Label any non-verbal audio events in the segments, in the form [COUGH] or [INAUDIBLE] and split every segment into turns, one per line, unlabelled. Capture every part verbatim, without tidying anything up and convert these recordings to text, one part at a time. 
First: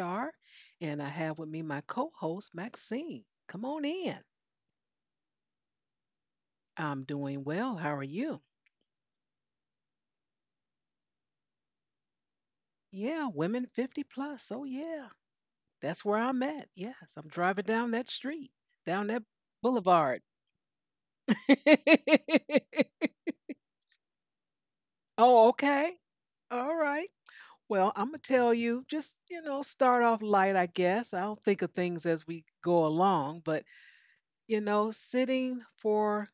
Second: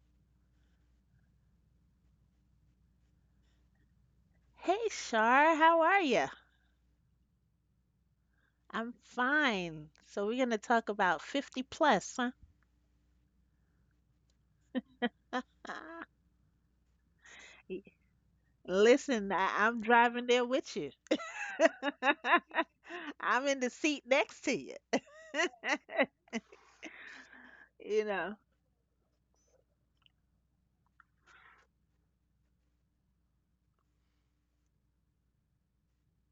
Shar, and I have with me my co host, Maxine. Come on in.
Hey, Shar, how are you?
I'm doing well. How are you?
I'm fine. So we're gonna talk about fifty plus, huh?
Yeah, women fifty plus. Oh, yeah.
[LAUGHS]
That's where I'm at. Yes, I'm driving
Y-
down that street, down that
Listen, I I'm
boulevard.
driving there with you. [LAUGHS]
[LAUGHS]
I'm in the seat next to you.
Oh, okay. All right. Well,
You
I'm going to
know.
tell you, just, you know, start off light, I guess. I'll think of things as we go along, but, you know, sitting for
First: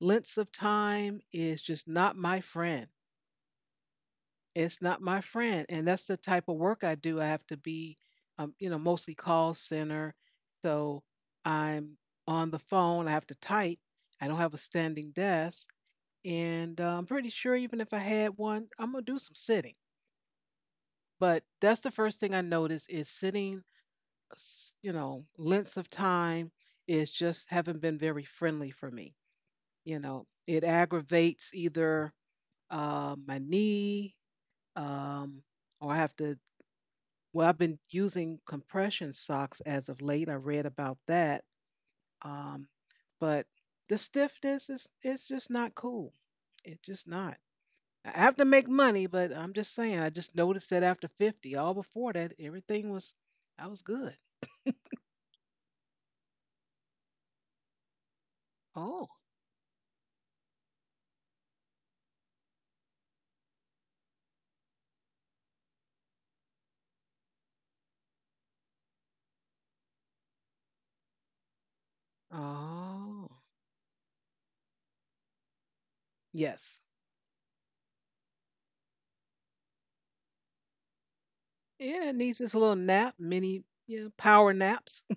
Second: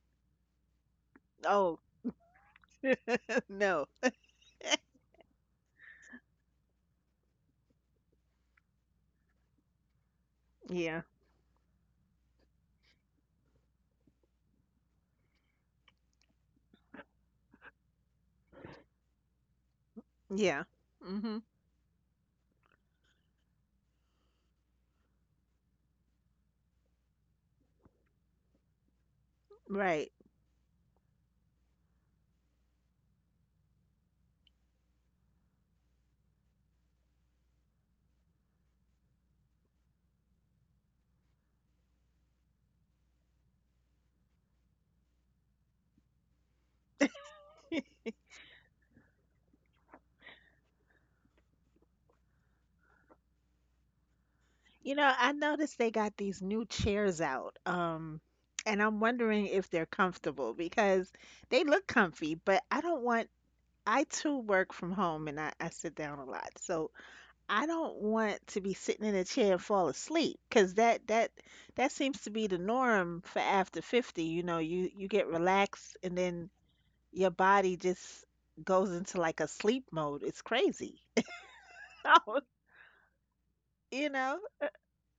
lengths of time is
Oh,
just not my friend.
[LAUGHS] no.
It's not my friend. And that's the type of work I do. I have to be, um, you know, mostly call center. So
Yeah.
I'm on the phone. I have to type. I don't have a standing desk. And uh, I'm pretty sure even if I had one, I'm going to do some sitting.
Yeah. Hmm.
But that's the first thing I notice is sitting, s- you know, lengths of time is just haven't been very friendly for me. You
Right.
know, it aggravates either uh, my knee, um, or I have to. Well, I've been using compression socks as of late. I read about that, um, but the stiffness is it's just not cool. It's just not.
[LAUGHS]
I have to make money, but I'm just saying. I just noticed that after fifty, all before that, everything was I was good.
You know, I noticed they got these new chairs out. Um, and I'm
Oh,
wondering if they're comfortable because they look comfy, but I don't want I too work from home and I, I sit down a lot. So I don't want to be sitting in a chair and fall asleep because that that that seems to be the norm
oh,
for after fifty. You know, you you get relaxed and then
yes,
your body just goes into like a sleep mode. It's crazy. [LAUGHS]
yeah. It
So,
needs this little nap, mini,
You
yeah,
know,
power naps. [LAUGHS]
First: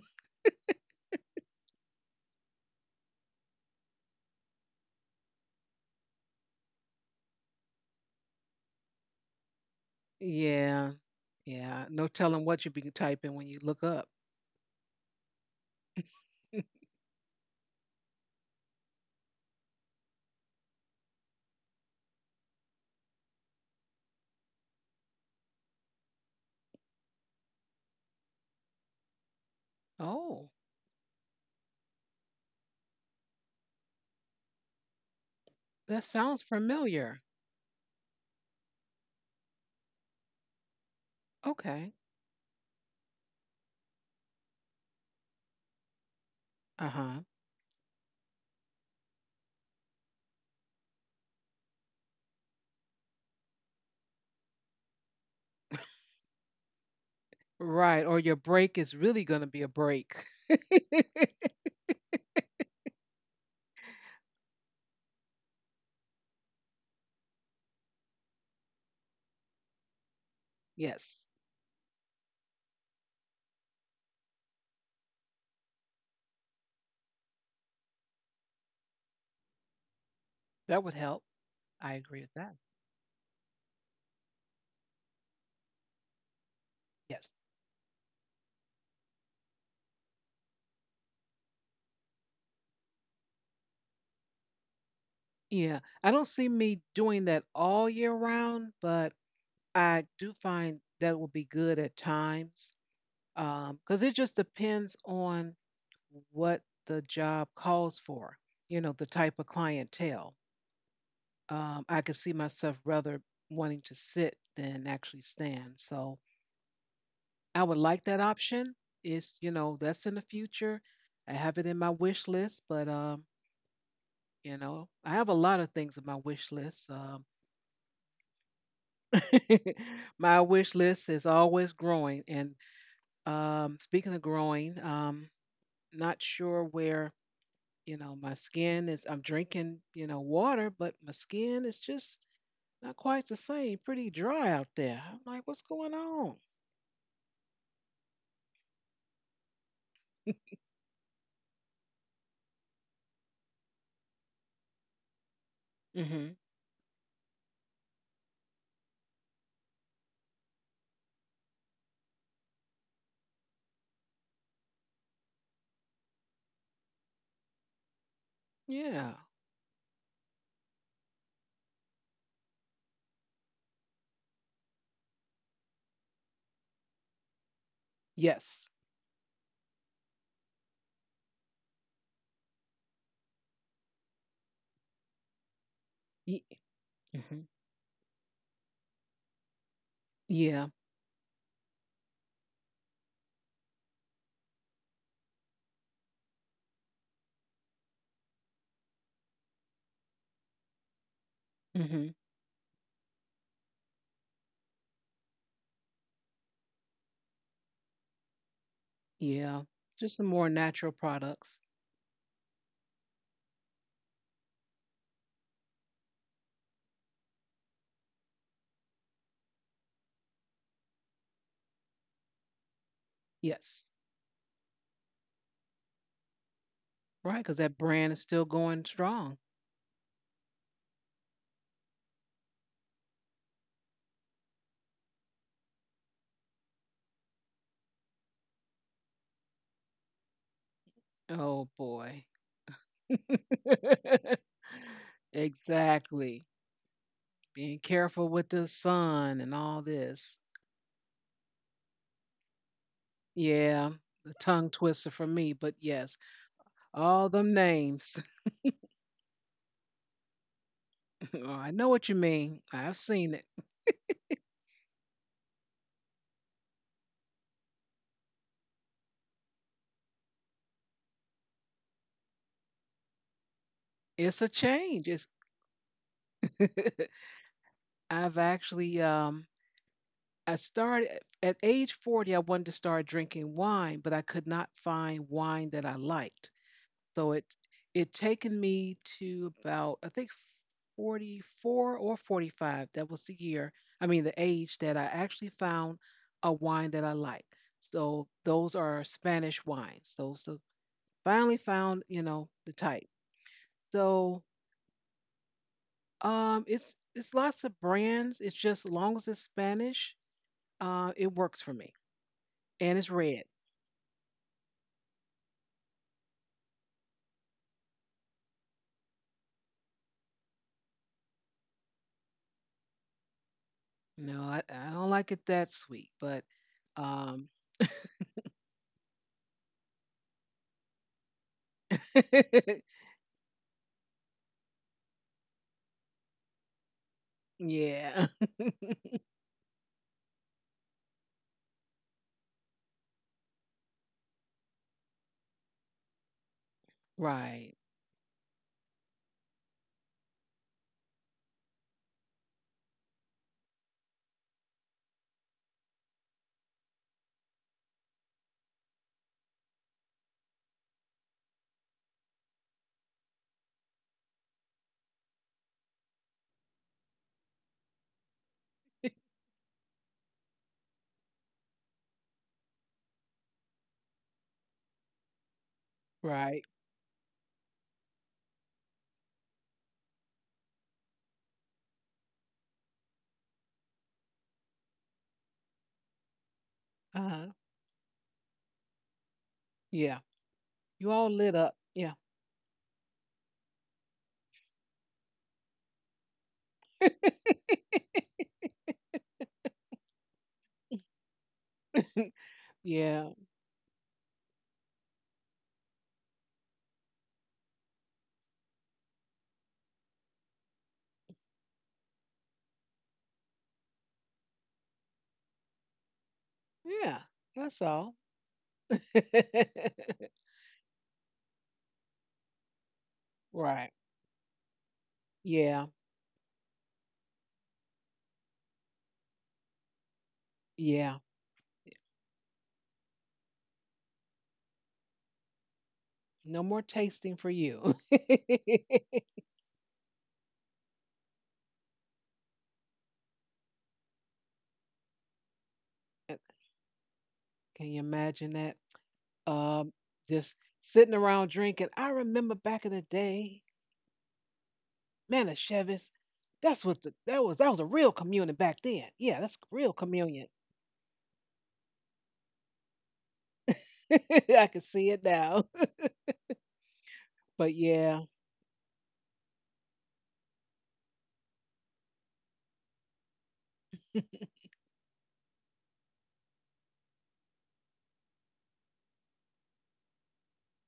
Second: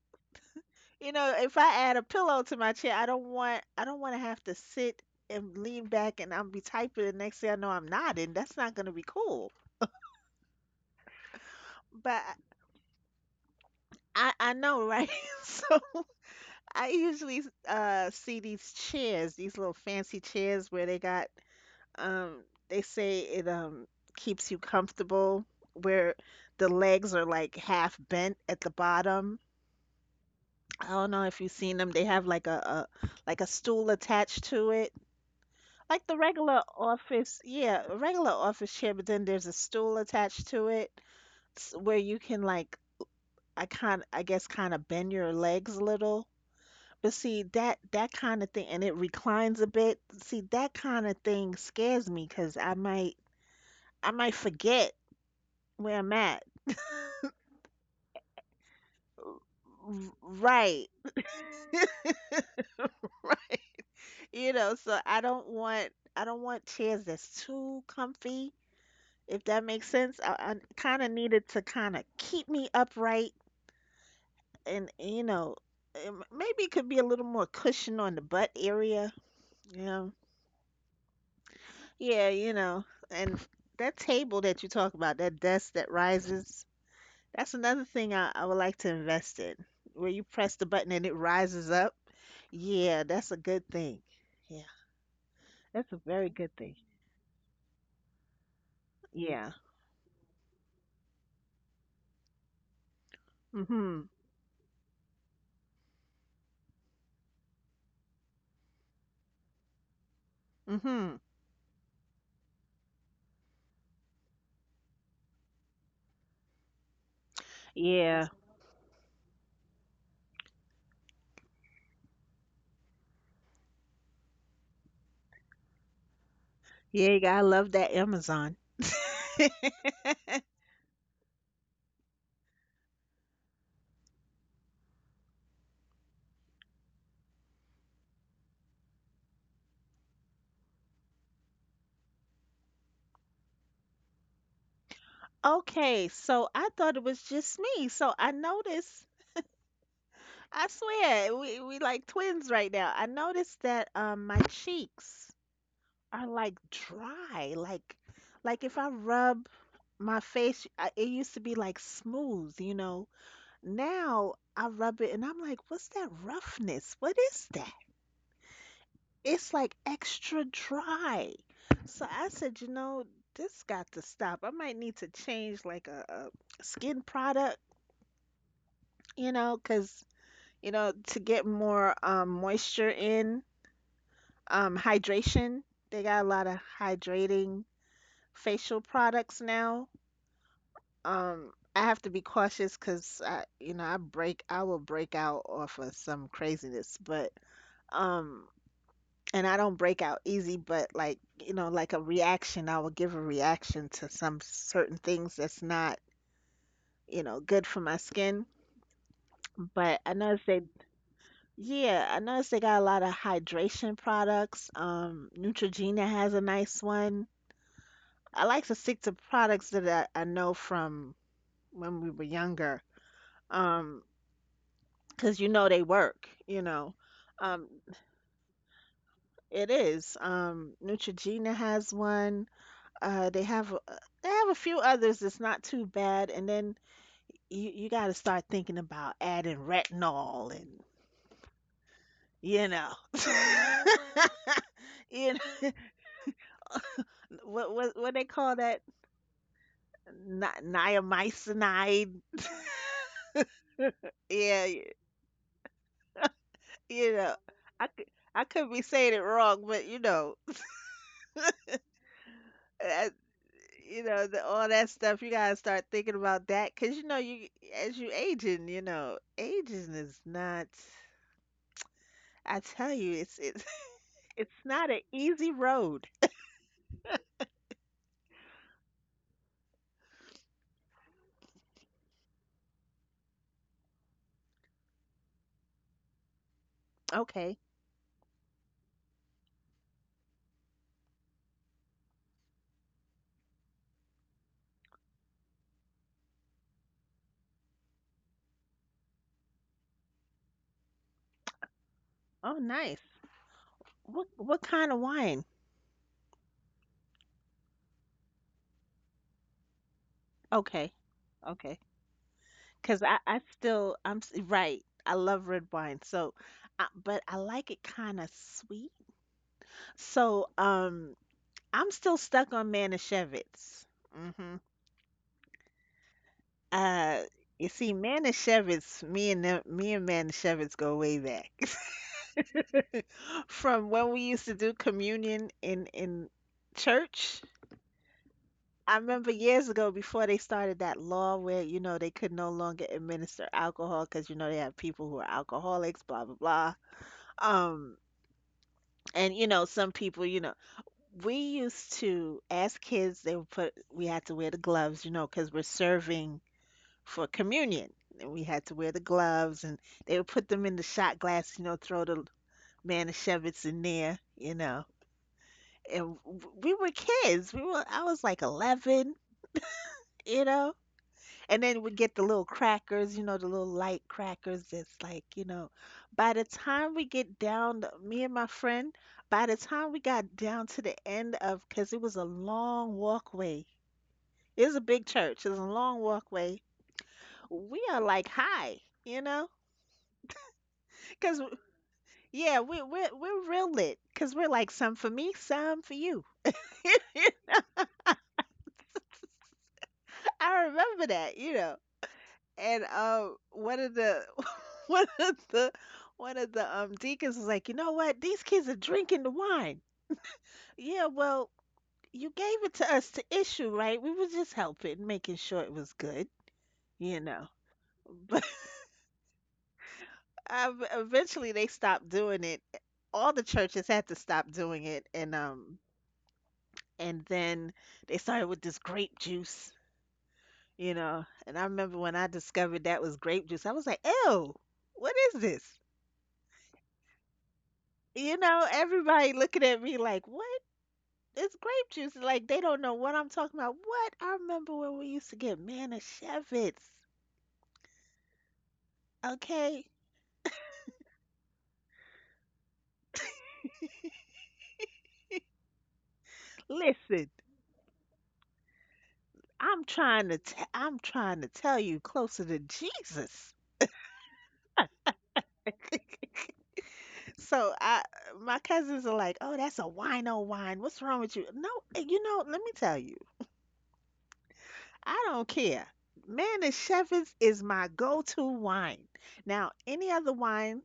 you know, if I add a pillow to my chair, I don't want I don't want to have to sit and lean back and I'm be typing and next thing I know I'm nodding. That's not going to be cool.
Yeah, yeah. No
But
telling what you be typing when you look up.
I I know, right? [LAUGHS] So
[LAUGHS]
I usually uh see these chairs, these little fancy chairs where they got um they say it um keeps you comfortable where the legs are like half bent at the bottom.
Oh,
I don't know if you've seen them. They have like a, a like a stool attached to it.
that
Like the
sounds
regular
familiar.
office, yeah, a regular office chair, but then there's a stool attached to it s-
Okay.
where you can like I kind I guess kind of bend your legs a little.
Uh
But
huh.
see that that kind of thing, and it reclines a bit. See that kind of thing scares me because I might I might forget where I'm at.
Right. Or your break is really going to be a
R-
break.
Right, [LAUGHS] you know. So I don't want I don't want chairs that's too comfy. If that makes sense, I, I
[LAUGHS]
kind of
Yes.
need it to kind of keep me upright, and you know, um, maybe it could be a little more cushion on the butt area. You know,
That would help. I agree
yeah,
with
you
that.
know, and that table that you talk about, that desk that rises.
Yes.
That's another thing I, I would like to invest in, where you press the button and it rises up. Yeah, that's a good thing. Yeah,
Yeah.
that's a
I don't
very
see
good thing.
me doing that all year round, but
Yeah.
I do find that will be good at times because
Mhm.
it just depends on what the job calls for, you know, the type of clientele.
Mhm.
Um, I could see myself rather wanting to sit than actually stand. So I would like that
Yeah.
option. It's, you know, that's in the future. I have it in my wish list, but, um, you know, I have a lot of things in my wish list.
Yeah, you
Um,
gotta love that Amazon. [LAUGHS]
[LAUGHS] my wish list is always growing and Um, speaking of growing, um, not sure where, you know, my skin is. I'm drinking, you know, water, but my skin is just not quite the same. Pretty dry out there. I'm like, what's going
Okay,
on?
so I thought it was just me. So I noticed, I swear, we we like twins right now. I noticed that um my cheeks are
Hmm.
like dry, like like if I rub my face I, It used to be like smooth, you know. Now I rub it and I'm like, what's that roughness? What is that?
Yeah.
It's like extra dry. So I said, you know, this got to stop. I might need to change like a, a skin product,
Yes.
you know, 'cause you know, to get more um, moisture in, um, hydration. They got a
Ye-
lot of
mhm.
hydrating facial products now.
Yeah.
Um, I have to be cautious because I, you know, I break, I will break out off of some craziness, but um, and I don't break out easy, but like, you know, like a
Hmm.
reaction, I will give a reaction to some certain things that's not, you know, good for my skin.
Yeah.
But
Just
I
some more
noticed they,
natural products.
yeah, I noticed they got a lot of hydration products. Um, Neutrogena has a nice one. I like to stick to products that I, I know from when we were younger.
Yes.
Um, because you know they work, you know.
Right, because
Um
that brand is still going strong.
it is um Neutrogena has one. Uh they have a- they have a few others that's not too bad. And then you you got to start thinking about adding retinol and
Oh boy.
you know, [LAUGHS]
[LAUGHS]
you know,
Exactly.
[LAUGHS] what
Being
what what they
careful with
call
the
that?
sun and all this.
Ni- niacinamide. [LAUGHS]
Yeah, the tongue
yeah, y-
twister for me, but yes,
you
all
know,
them
i could
names. [LAUGHS]
I could be saying it wrong, but you know,
Oh, I know what you mean. I've seen it.
you know, the, all that stuff. You gotta start thinking about that because you know, you as you aging, you know, aging is not. I tell you, it's it's [LAUGHS]
It's a
it's not an
change. It's
easy road.
[LAUGHS] I've actually um I started at age forty. I wanted to start drinking wine, but I could not find wine that I liked. So it
Okay.
it taken me to about I think forty-four or forty-five. That was the year. I mean the age that I actually found a wine that I like. So those are Spanish wines. So so finally found, you know,
Oh,
the
nice.
type.
What
So
what kind of wine?
um it's it's lots of brands. It's just as long as it's Spanish,
Okay.
uh it works for
Okay.
me. And
Because
it's
I
red.
I still I'm s- right, I love red wine. So, I, but I like it kind of sweet. So um, I'm still stuck on Manischewitz.
No,
Mm-hmm.
I, I don't like it that sweet, but
Uh,
um
you see, Manischewitz, me and them, me and Manischewitz go way back,
[LAUGHS]
[LAUGHS] from when we used to do communion in in church.
yeah,
I remember years ago before they started that law where you know they could no longer administer alcohol because you know they have people who are alcoholics, blah blah blah.
[LAUGHS] right.
Um, and you know some people, you know, we used to as kids they would put we had to wear the gloves, you know, because we're serving for communion. And we had to wear the gloves, and they would put them in the shot glass, you know, throw the manischewitz in there, you know. And w- we were kids. We were, I was like eleven, you know. And then we'd get the little crackers, you know, the little light crackers that's like, you know, by the
Right.
time we get down, the- me and my friend, by the time we got down to the end of, because it was a long walkway. It was a big church. It was a long walkway.
Uh huh.
We are like high, you know,
Yeah. You all
because
lit up. Yeah.
yeah, we're we're we're real lit because we're like some for me, some for you.
[LAUGHS]
[LAUGHS] I remember that, you know. And
Yeah.
um, one of the [LAUGHS] one of the one of the um deacons was like, you know what? These kids are drinking the wine. Yeah, well, you gave it to us to issue, right? We were just helping, making sure it was good,
Yeah.
you know.
That's
[LAUGHS]
all.
But
[LAUGHS]
um, eventually, they stopped doing it. All the churches
right.
had to stop doing it, and um,
Yeah.
and then they started with this grape juice, you
Yeah.
know. And I remember when I discovered that was grape juice, I was like, ew, what is this?
No more tasting for you. [LAUGHS]
You know,
Can
everybody looking at me like, what? It's grape juice. Like, they don't know what I'm talking about. What? I remember when we used to get Manischewitz.
you imagine that?
Okay?
Um, just sitting around drinking. I remember back in the day, Manischewitz. That's what the,
Listen,
that was. That was a real communion back then. Yeah, that's
I'm
real
trying to,
communion.
I am trying to tell you closer to Jesus. [LAUGHS]
[LAUGHS] I can see it now. [LAUGHS] but
So I,
yeah.
my cousins are like, "Oh, that's a wino wine. What's wrong with you?" No, you know, let me tell you. I don't care. Man, Manny Chevins is my go-to wine. Now, any other wine,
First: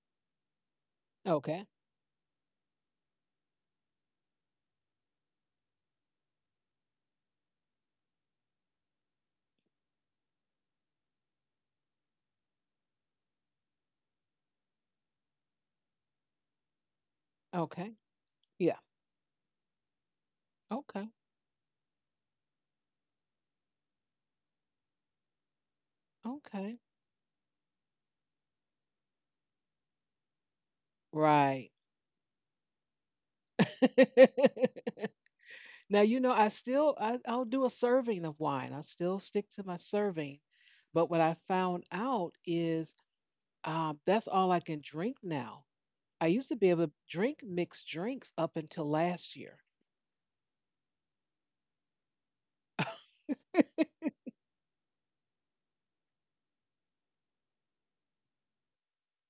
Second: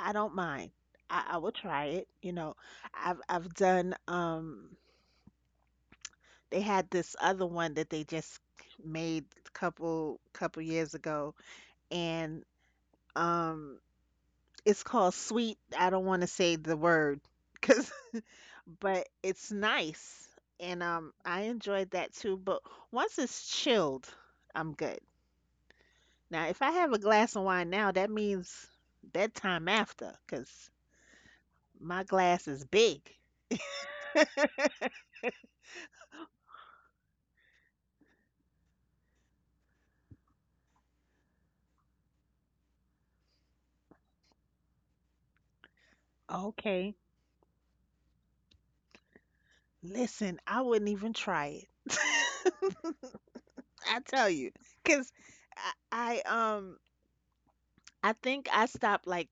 I don't mind. I, I will
Okay.
try it. You know, I've I've done um, they had this other one that they just made a couple couple years ago, and um, it's called sweet. I don't want to say the word, cause,
Okay. Yeah.
[LAUGHS] but it's nice, and
Okay.
um, I enjoyed that too, but once it's chilled, I'm good. Now, if I
Okay.
have a glass of wine now, that means that time after, cause
Right.
my glass is big.
[LAUGHS] Now, you know, I still I, I'll do a serving of wine. I still stick to my serving. But what I found out is um, that's all I can drink now. I used to be able to
Okay.
drink mixed drinks up until last year. [LAUGHS]
Listen, I wouldn't even try it. I tell you, 'cause I, I um, I think I stopped like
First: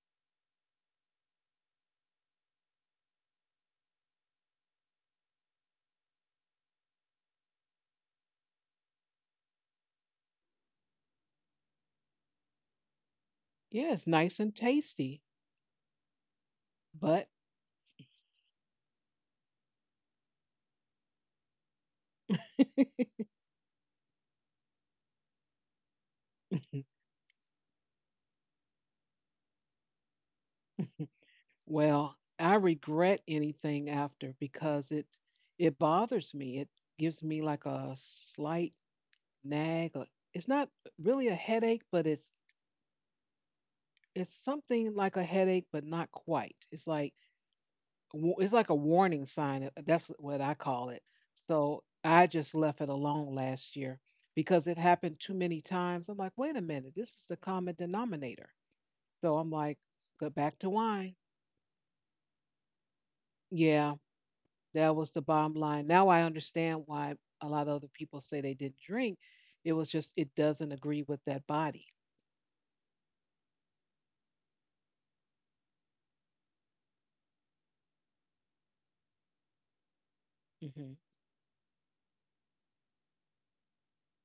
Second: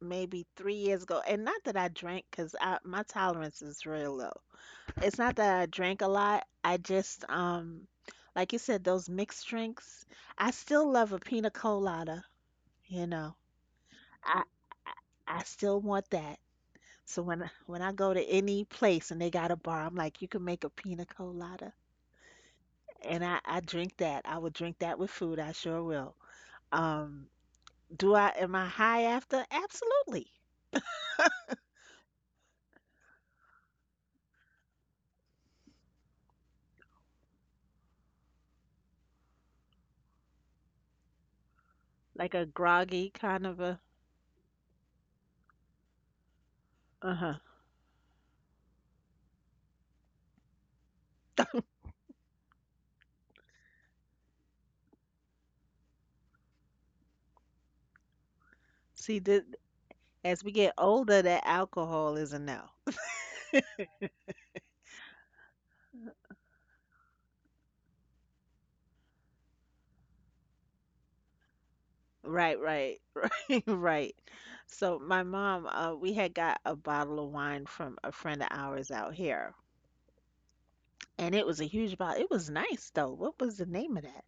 maybe three years ago, and not that I drank, cause I my tolerance is real low. It's not that I drank a lot. I just um, like you said, those mixed drinks. I still love a pina colada. You know,
Yeah, it's nice
I
and tasty,
I still want that. So
but
when when I go to any place and they got a bar, I'm like, you can make a pina colada, and I I drink that. I would drink that with food. I sure will.
[LAUGHS]
Um, do I am I high after? Absolutely.
well, I regret anything after because it it bothers me. It gives me like a slight nag or it's not really a headache but it's
Like a groggy kind of a
it's something like a headache but not quite it's like
uh-huh.
wa- it's like a warning sign uh, that's what I call it, so I just left it alone last year because it happened too many times. I'm like, wait a minute, this is the common denominator.
See,
So
the,
I'm like, go
as we
back to
get
wine.
older, that alcohol is a no.
Yeah, that was the bottom line. Now I understand why a lot of other people say they didn't drink. It was just it doesn't agree with that body.
Right, right, [LAUGHS] right. So my mom, uh, we had got a bottle of wine from a friend of ours out here,
Hmm.
and it was a huge bottle. It was nice though. What was the name of that?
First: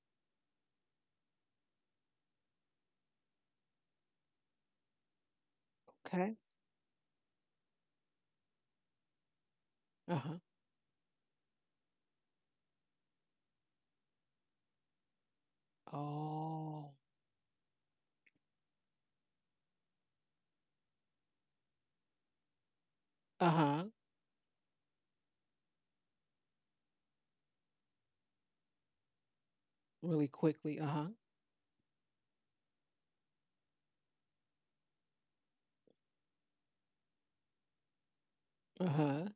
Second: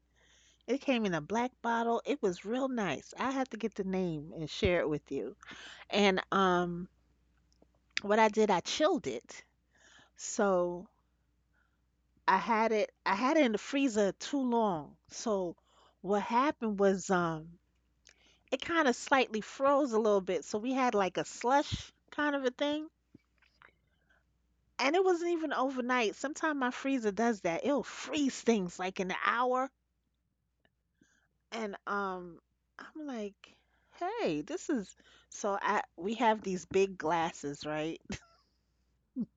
It came in a black bottle. It was real nice. I have to get the name and share it with you. And
Okay.
um, what I did, I chilled it.
Uh-huh.
So I had it. I had it in the freezer too long. So what happened
Oh.
was, um, it kind of slightly froze a little bit. So we had like a slush kind of a thing.
Uh-huh.
And it wasn't even overnight. Sometimes my freezer does that. It'll freeze things like in an hour.
Really quickly. Uh-huh.
And um, I'm like, hey, this is, so I, we have these big glasses, right? [LAUGHS]
Uh-huh.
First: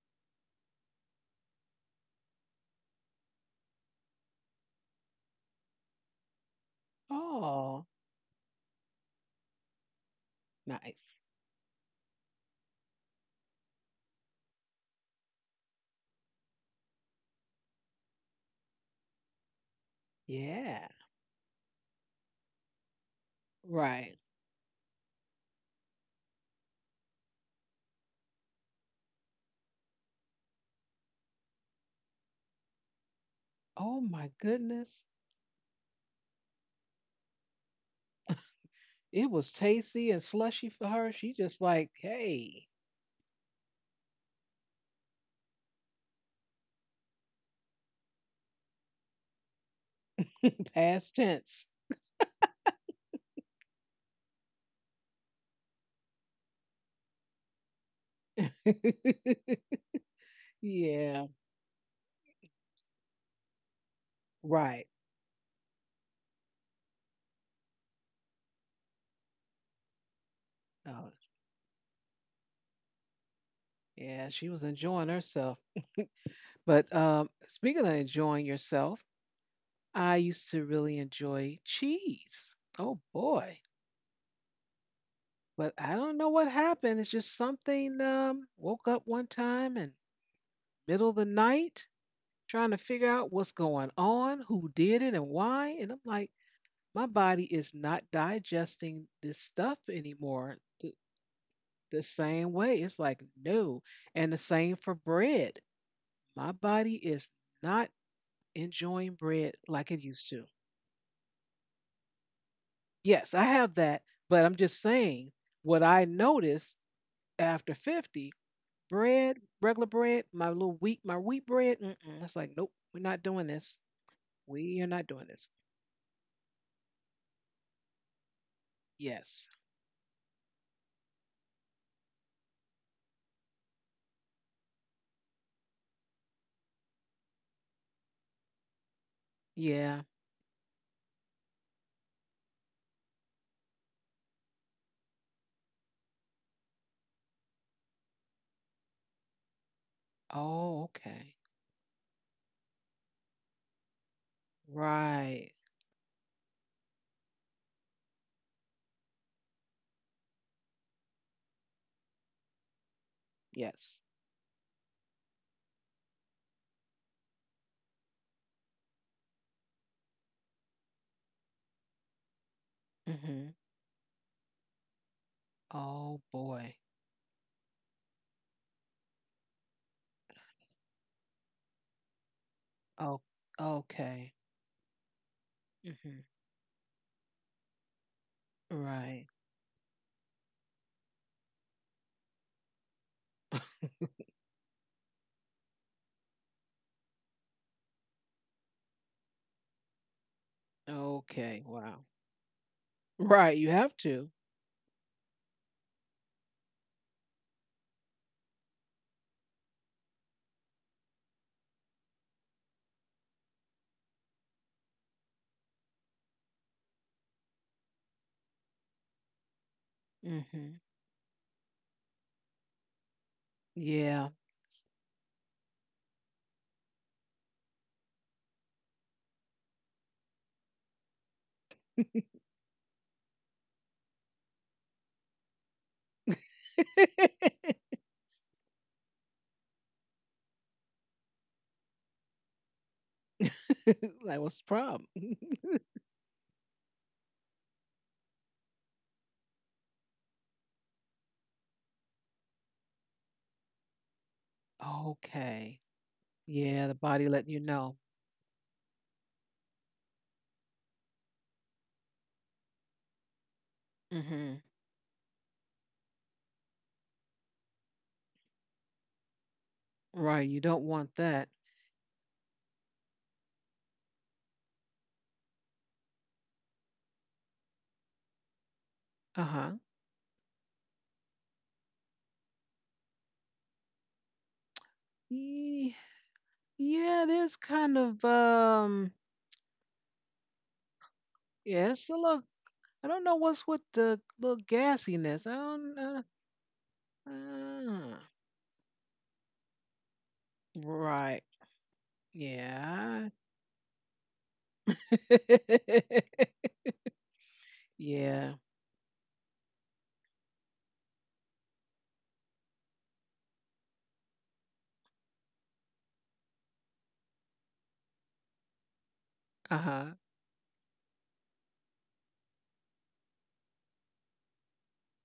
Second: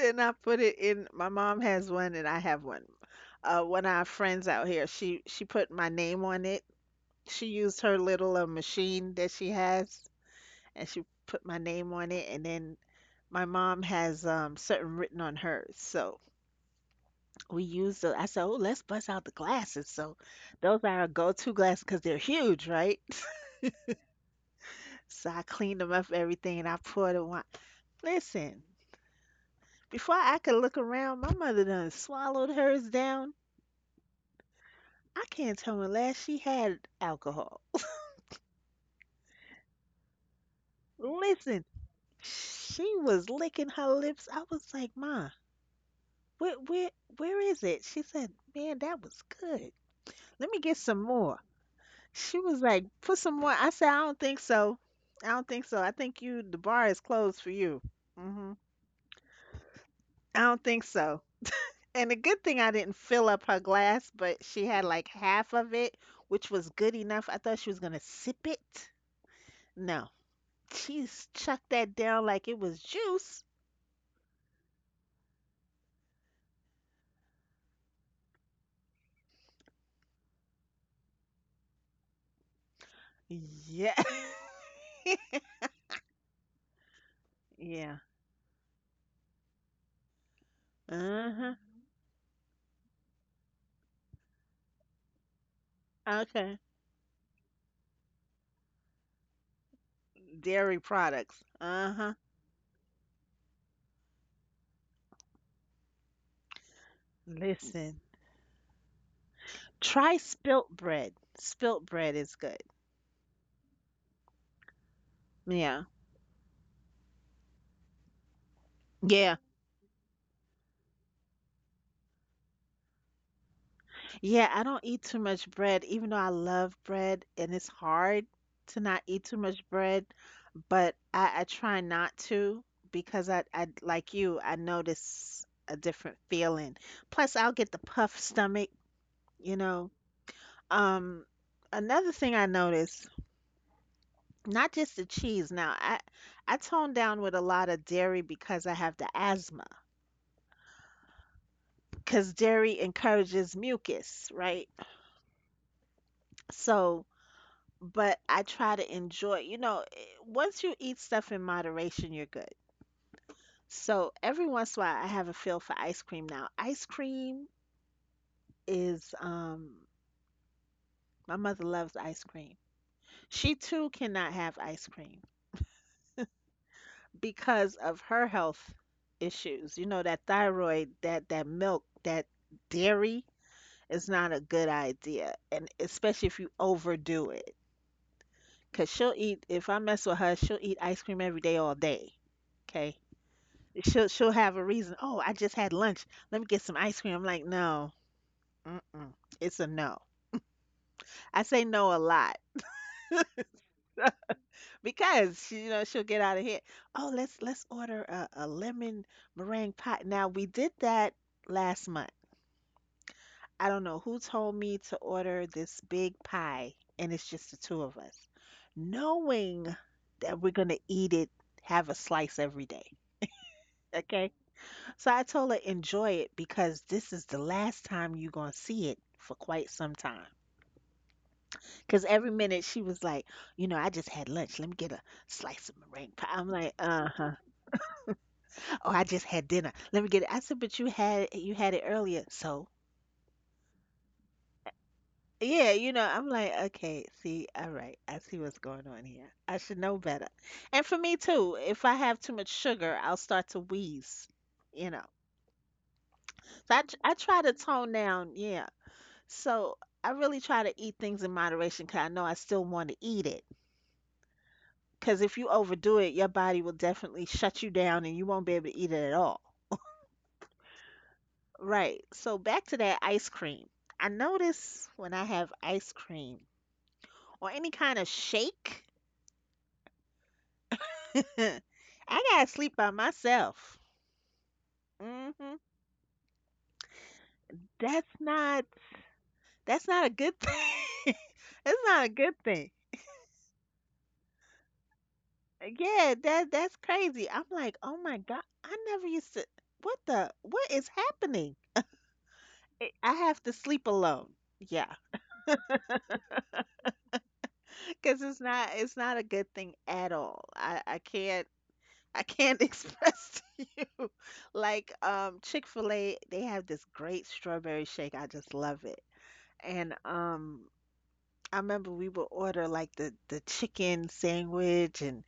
And I put it in. My mom has one, and I have one. Uh, one of our friends out here, she she put my name on it. She used
Oh,
her little uh, machine that she has, and she
nice.
put my name on it. And then my mom has um certain written on hers, so we use the. I said, oh, let's bust out the glasses. So those
Yeah.
are our go-to glasses because they're huge, right?
Right.
So I cleaned them up everything and I poured the wine. Listen, before I could look around, my mother done swallowed hers down.
Oh my goodness.
I can't tell unless she had alcohol.
It was tasty and slushy for her. She just
Listen,
like, hey,
she was licking her lips. I was like, Ma, where where where is it? She said, Man, that was good. Let me
[LAUGHS]
get some
past
more.
tense.
She was like, Put some more. I said, I don't think so. I don't think so. I think you the bar is closed for you. Hmm.
[LAUGHS]
I don't think so.
Yeah.
And the good thing I didn't fill up her glass, but she had
Right.
like half of it, which was good enough. I thought she was gonna sip it. No, she
Oh,
chucked that down like it was juice.
yeah. She was enjoying herself. But um, speaking of enjoying yourself, I used to really enjoy cheese. Oh boy.
Yeah. [LAUGHS]
But I don't know what happened. It's just
Yeah.
something. Um, woke up one time in middle of the
Uh-huh.
night trying to figure out what's going on, who did it, and why. And I'm like,
Okay.
my body is not digesting this stuff anymore
Dairy
the,
products.
the
Uh-huh.
same way. It's like no, and the same for bread. My body is not
Listen,
enjoying bread like it
try
used to.
spilt bread. Spilt bread is good.
Yes, I have that, but I'm just saying
Yeah.
what I noticed after fifty
Yeah.
bread, regular bread, my little wheat, my wheat bread. Mm-mm. It's like, nope, we're not doing this.
Yeah, I don't
We are
eat
not
too
doing
much
this.
bread, even though I love bread and it's hard to not eat too
Yes.
much bread. But I, I try not to because I, I like you I notice a different feeling, plus I'll get the puff stomach you know
Yeah.
um Another thing I notice, not just the cheese now, I I tone down with a lot of dairy because I have the asthma,
Oh, okay.
because dairy encourages mucus, right?
Right.
So but I try to enjoy you know eh, once you eat stuff in moderation you're good.
Yes.
So every once in a while, I have a feel for ice cream now. Ice cream is um my mother loves ice cream.
Mm-hmm.
She too cannot have ice cream
Oh boy.
because of her health issues. You know, that thyroid, that that milk, that dairy
Oh,
is not a
okay.
good idea, and especially
Mm-hmm.
if you overdo it. Cause she'll
Right.
eat, if I mess with her, she'll eat ice cream every day all day. Okay.
[LAUGHS]
She'll she'll have a reason. Oh, I just had lunch. Let me get some ice cream. I'm like, no, mm-mm. It's a no. I say
Okay.
no a
Wow.
lot
Right. You have to.
because she, you know, she'll get out of here. Oh, let's let's order a, a lemon meringue pie. Now we did that last month. I don't know who told me to order this big pie, and it's just the two of us, knowing that we're gonna
Mm-hmm.
eat it, have a slice every day. Okay,
Yeah.
so I told her enjoy it because this is the last time you're gonna see it for quite some time. Because every minute she was like, you know, I just had lunch. Let me get a slice of meringue pie. I'm like,
[LAUGHS]
uh huh.
like,
Oh, I just had dinner. Let me get it. I said, but you had you had it earlier. So,
what's the problem?
yeah, you know, I'm like, okay, see, all right, I see what's going on here. I should know better. And for me too, if I have too much sugar, I'll start to wheeze, you know.
Okay.
So I,
Yeah. The
tr- I
body
try
letting
to
you
tone
know.
down, yeah. So I really try to eat things in moderation because I know I still want to eat it.
Mm-hmm.
Because if you overdo it, your body will definitely shut you down and you won't be able to eat it at all.
Right. You don't want that.
Right. So back to that ice cream. I notice when I have ice cream or any kind of shake,
Uh huh.
[LAUGHS] I gotta sleep by myself. Hmm.
Ye- Yeah, there's kind
That's
of
not
um
that's not a good [LAUGHS] thing. That's
yeah,
not a
it's still a
good
little
thing.
I don't know what's with the little gassiness. I don't
Yeah,
know.
that that's crazy. I'm like, oh my
Uh,
God, I never used to. What the? What is
right.
happening? I I
Yeah.
have to sleep alone. Yeah,
[LAUGHS]
[LAUGHS] because it's
yeah.
not it's not a good thing at all. I I can't. I can't [LAUGHS] express to you. Like um Chick-fil-A, they have this great strawberry shake. I just love it. And
Uh-huh.
um I remember we would order like the the chicken sandwich and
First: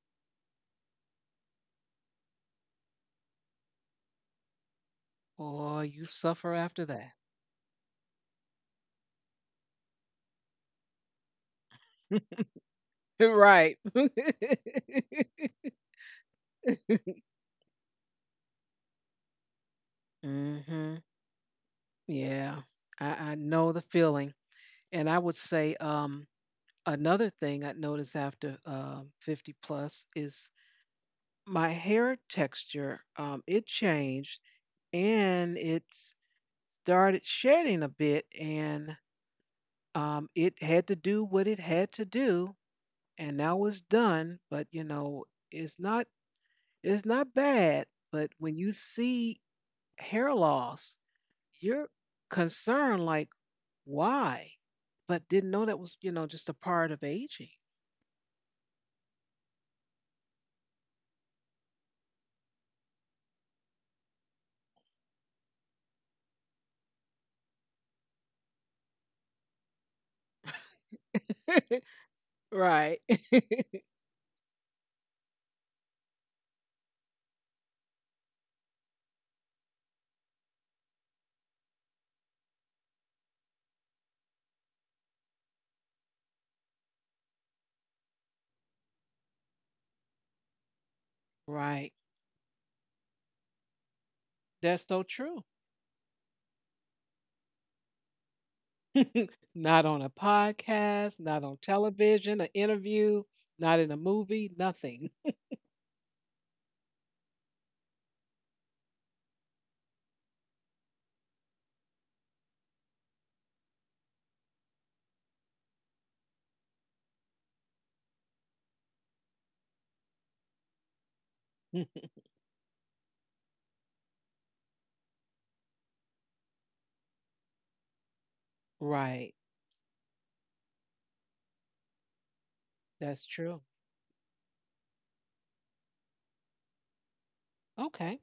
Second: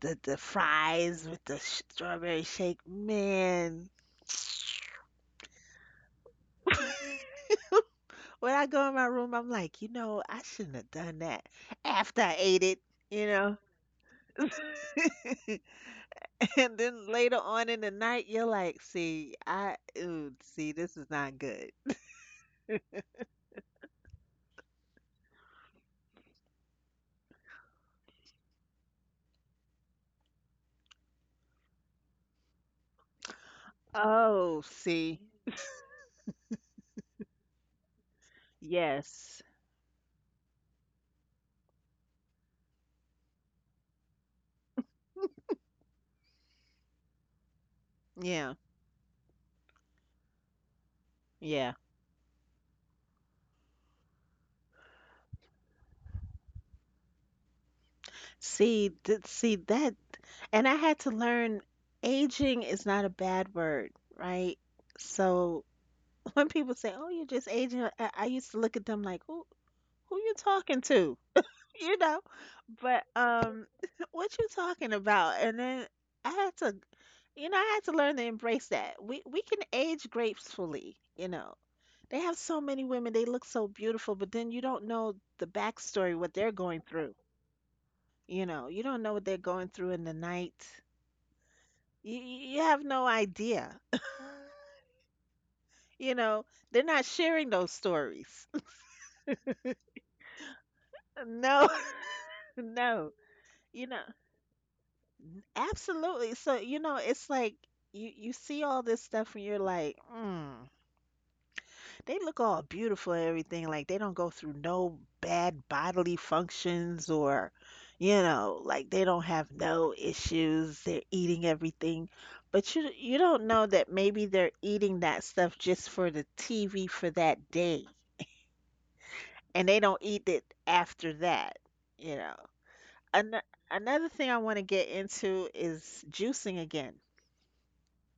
the the fries with the sh- strawberry shake. Man,
Or you suffer
[LAUGHS] when
after that. [LAUGHS]
I go in my room, I'm like, you know, I shouldn't have done that after I ate it, you know.
Right. [LAUGHS]
[LAUGHS] And then later on in the night, you're like, see, I, ooh, see, this
Mm-hmm.
is not good.
Yeah, I, I know the feeling. And I would say um, another thing I noticed after um fifty plus is my hair texture um, it changed
Oh, see.
and it started shedding a bit and
Yes.
um, it had to do what it had to do and now it's done but you know it's not it's not bad but
Yeah.
when you see hair loss
Yeah.
you're concerned like why, but didn't know that was, you know, just a part of aging.
See, th- see that, and I had to learn aging is not a bad word, right? So [LAUGHS] when people say, "Oh, you're just aging," I, I used to look at them like, "Who who you talking to?" [LAUGHS] You know?
[LAUGHS] Right.
But um [LAUGHS] what you talking about? And then I had to, you know, I had to learn to embrace that. We we can age gracefully, you know. They have so many women, they look so beautiful, but then you don't know the backstory, what they're going through. You know, you don't know what they're going through in the night.
Right.
You, you have no idea. [LAUGHS]
That's so true.
You know, they're not sharing those stories. [LAUGHS]
Not on a podcast, not on
No, [LAUGHS]
television, an
no,
interview, not
you
in a
know,
movie, nothing.
absolutely. So, you know, it's like you, you see all this stuff and you're like, hmm. They look all beautiful and everything. Like they don't go through no bad bodily functions or, you know, like they don't have no issues. They're eating
[LAUGHS]
everything. But you you don't know that maybe they're eating that stuff just for the T V for that day.
Right.
And they don't eat it after that, you know.
That's
An
true.
Another thing I want to get into is juicing again.
Okay.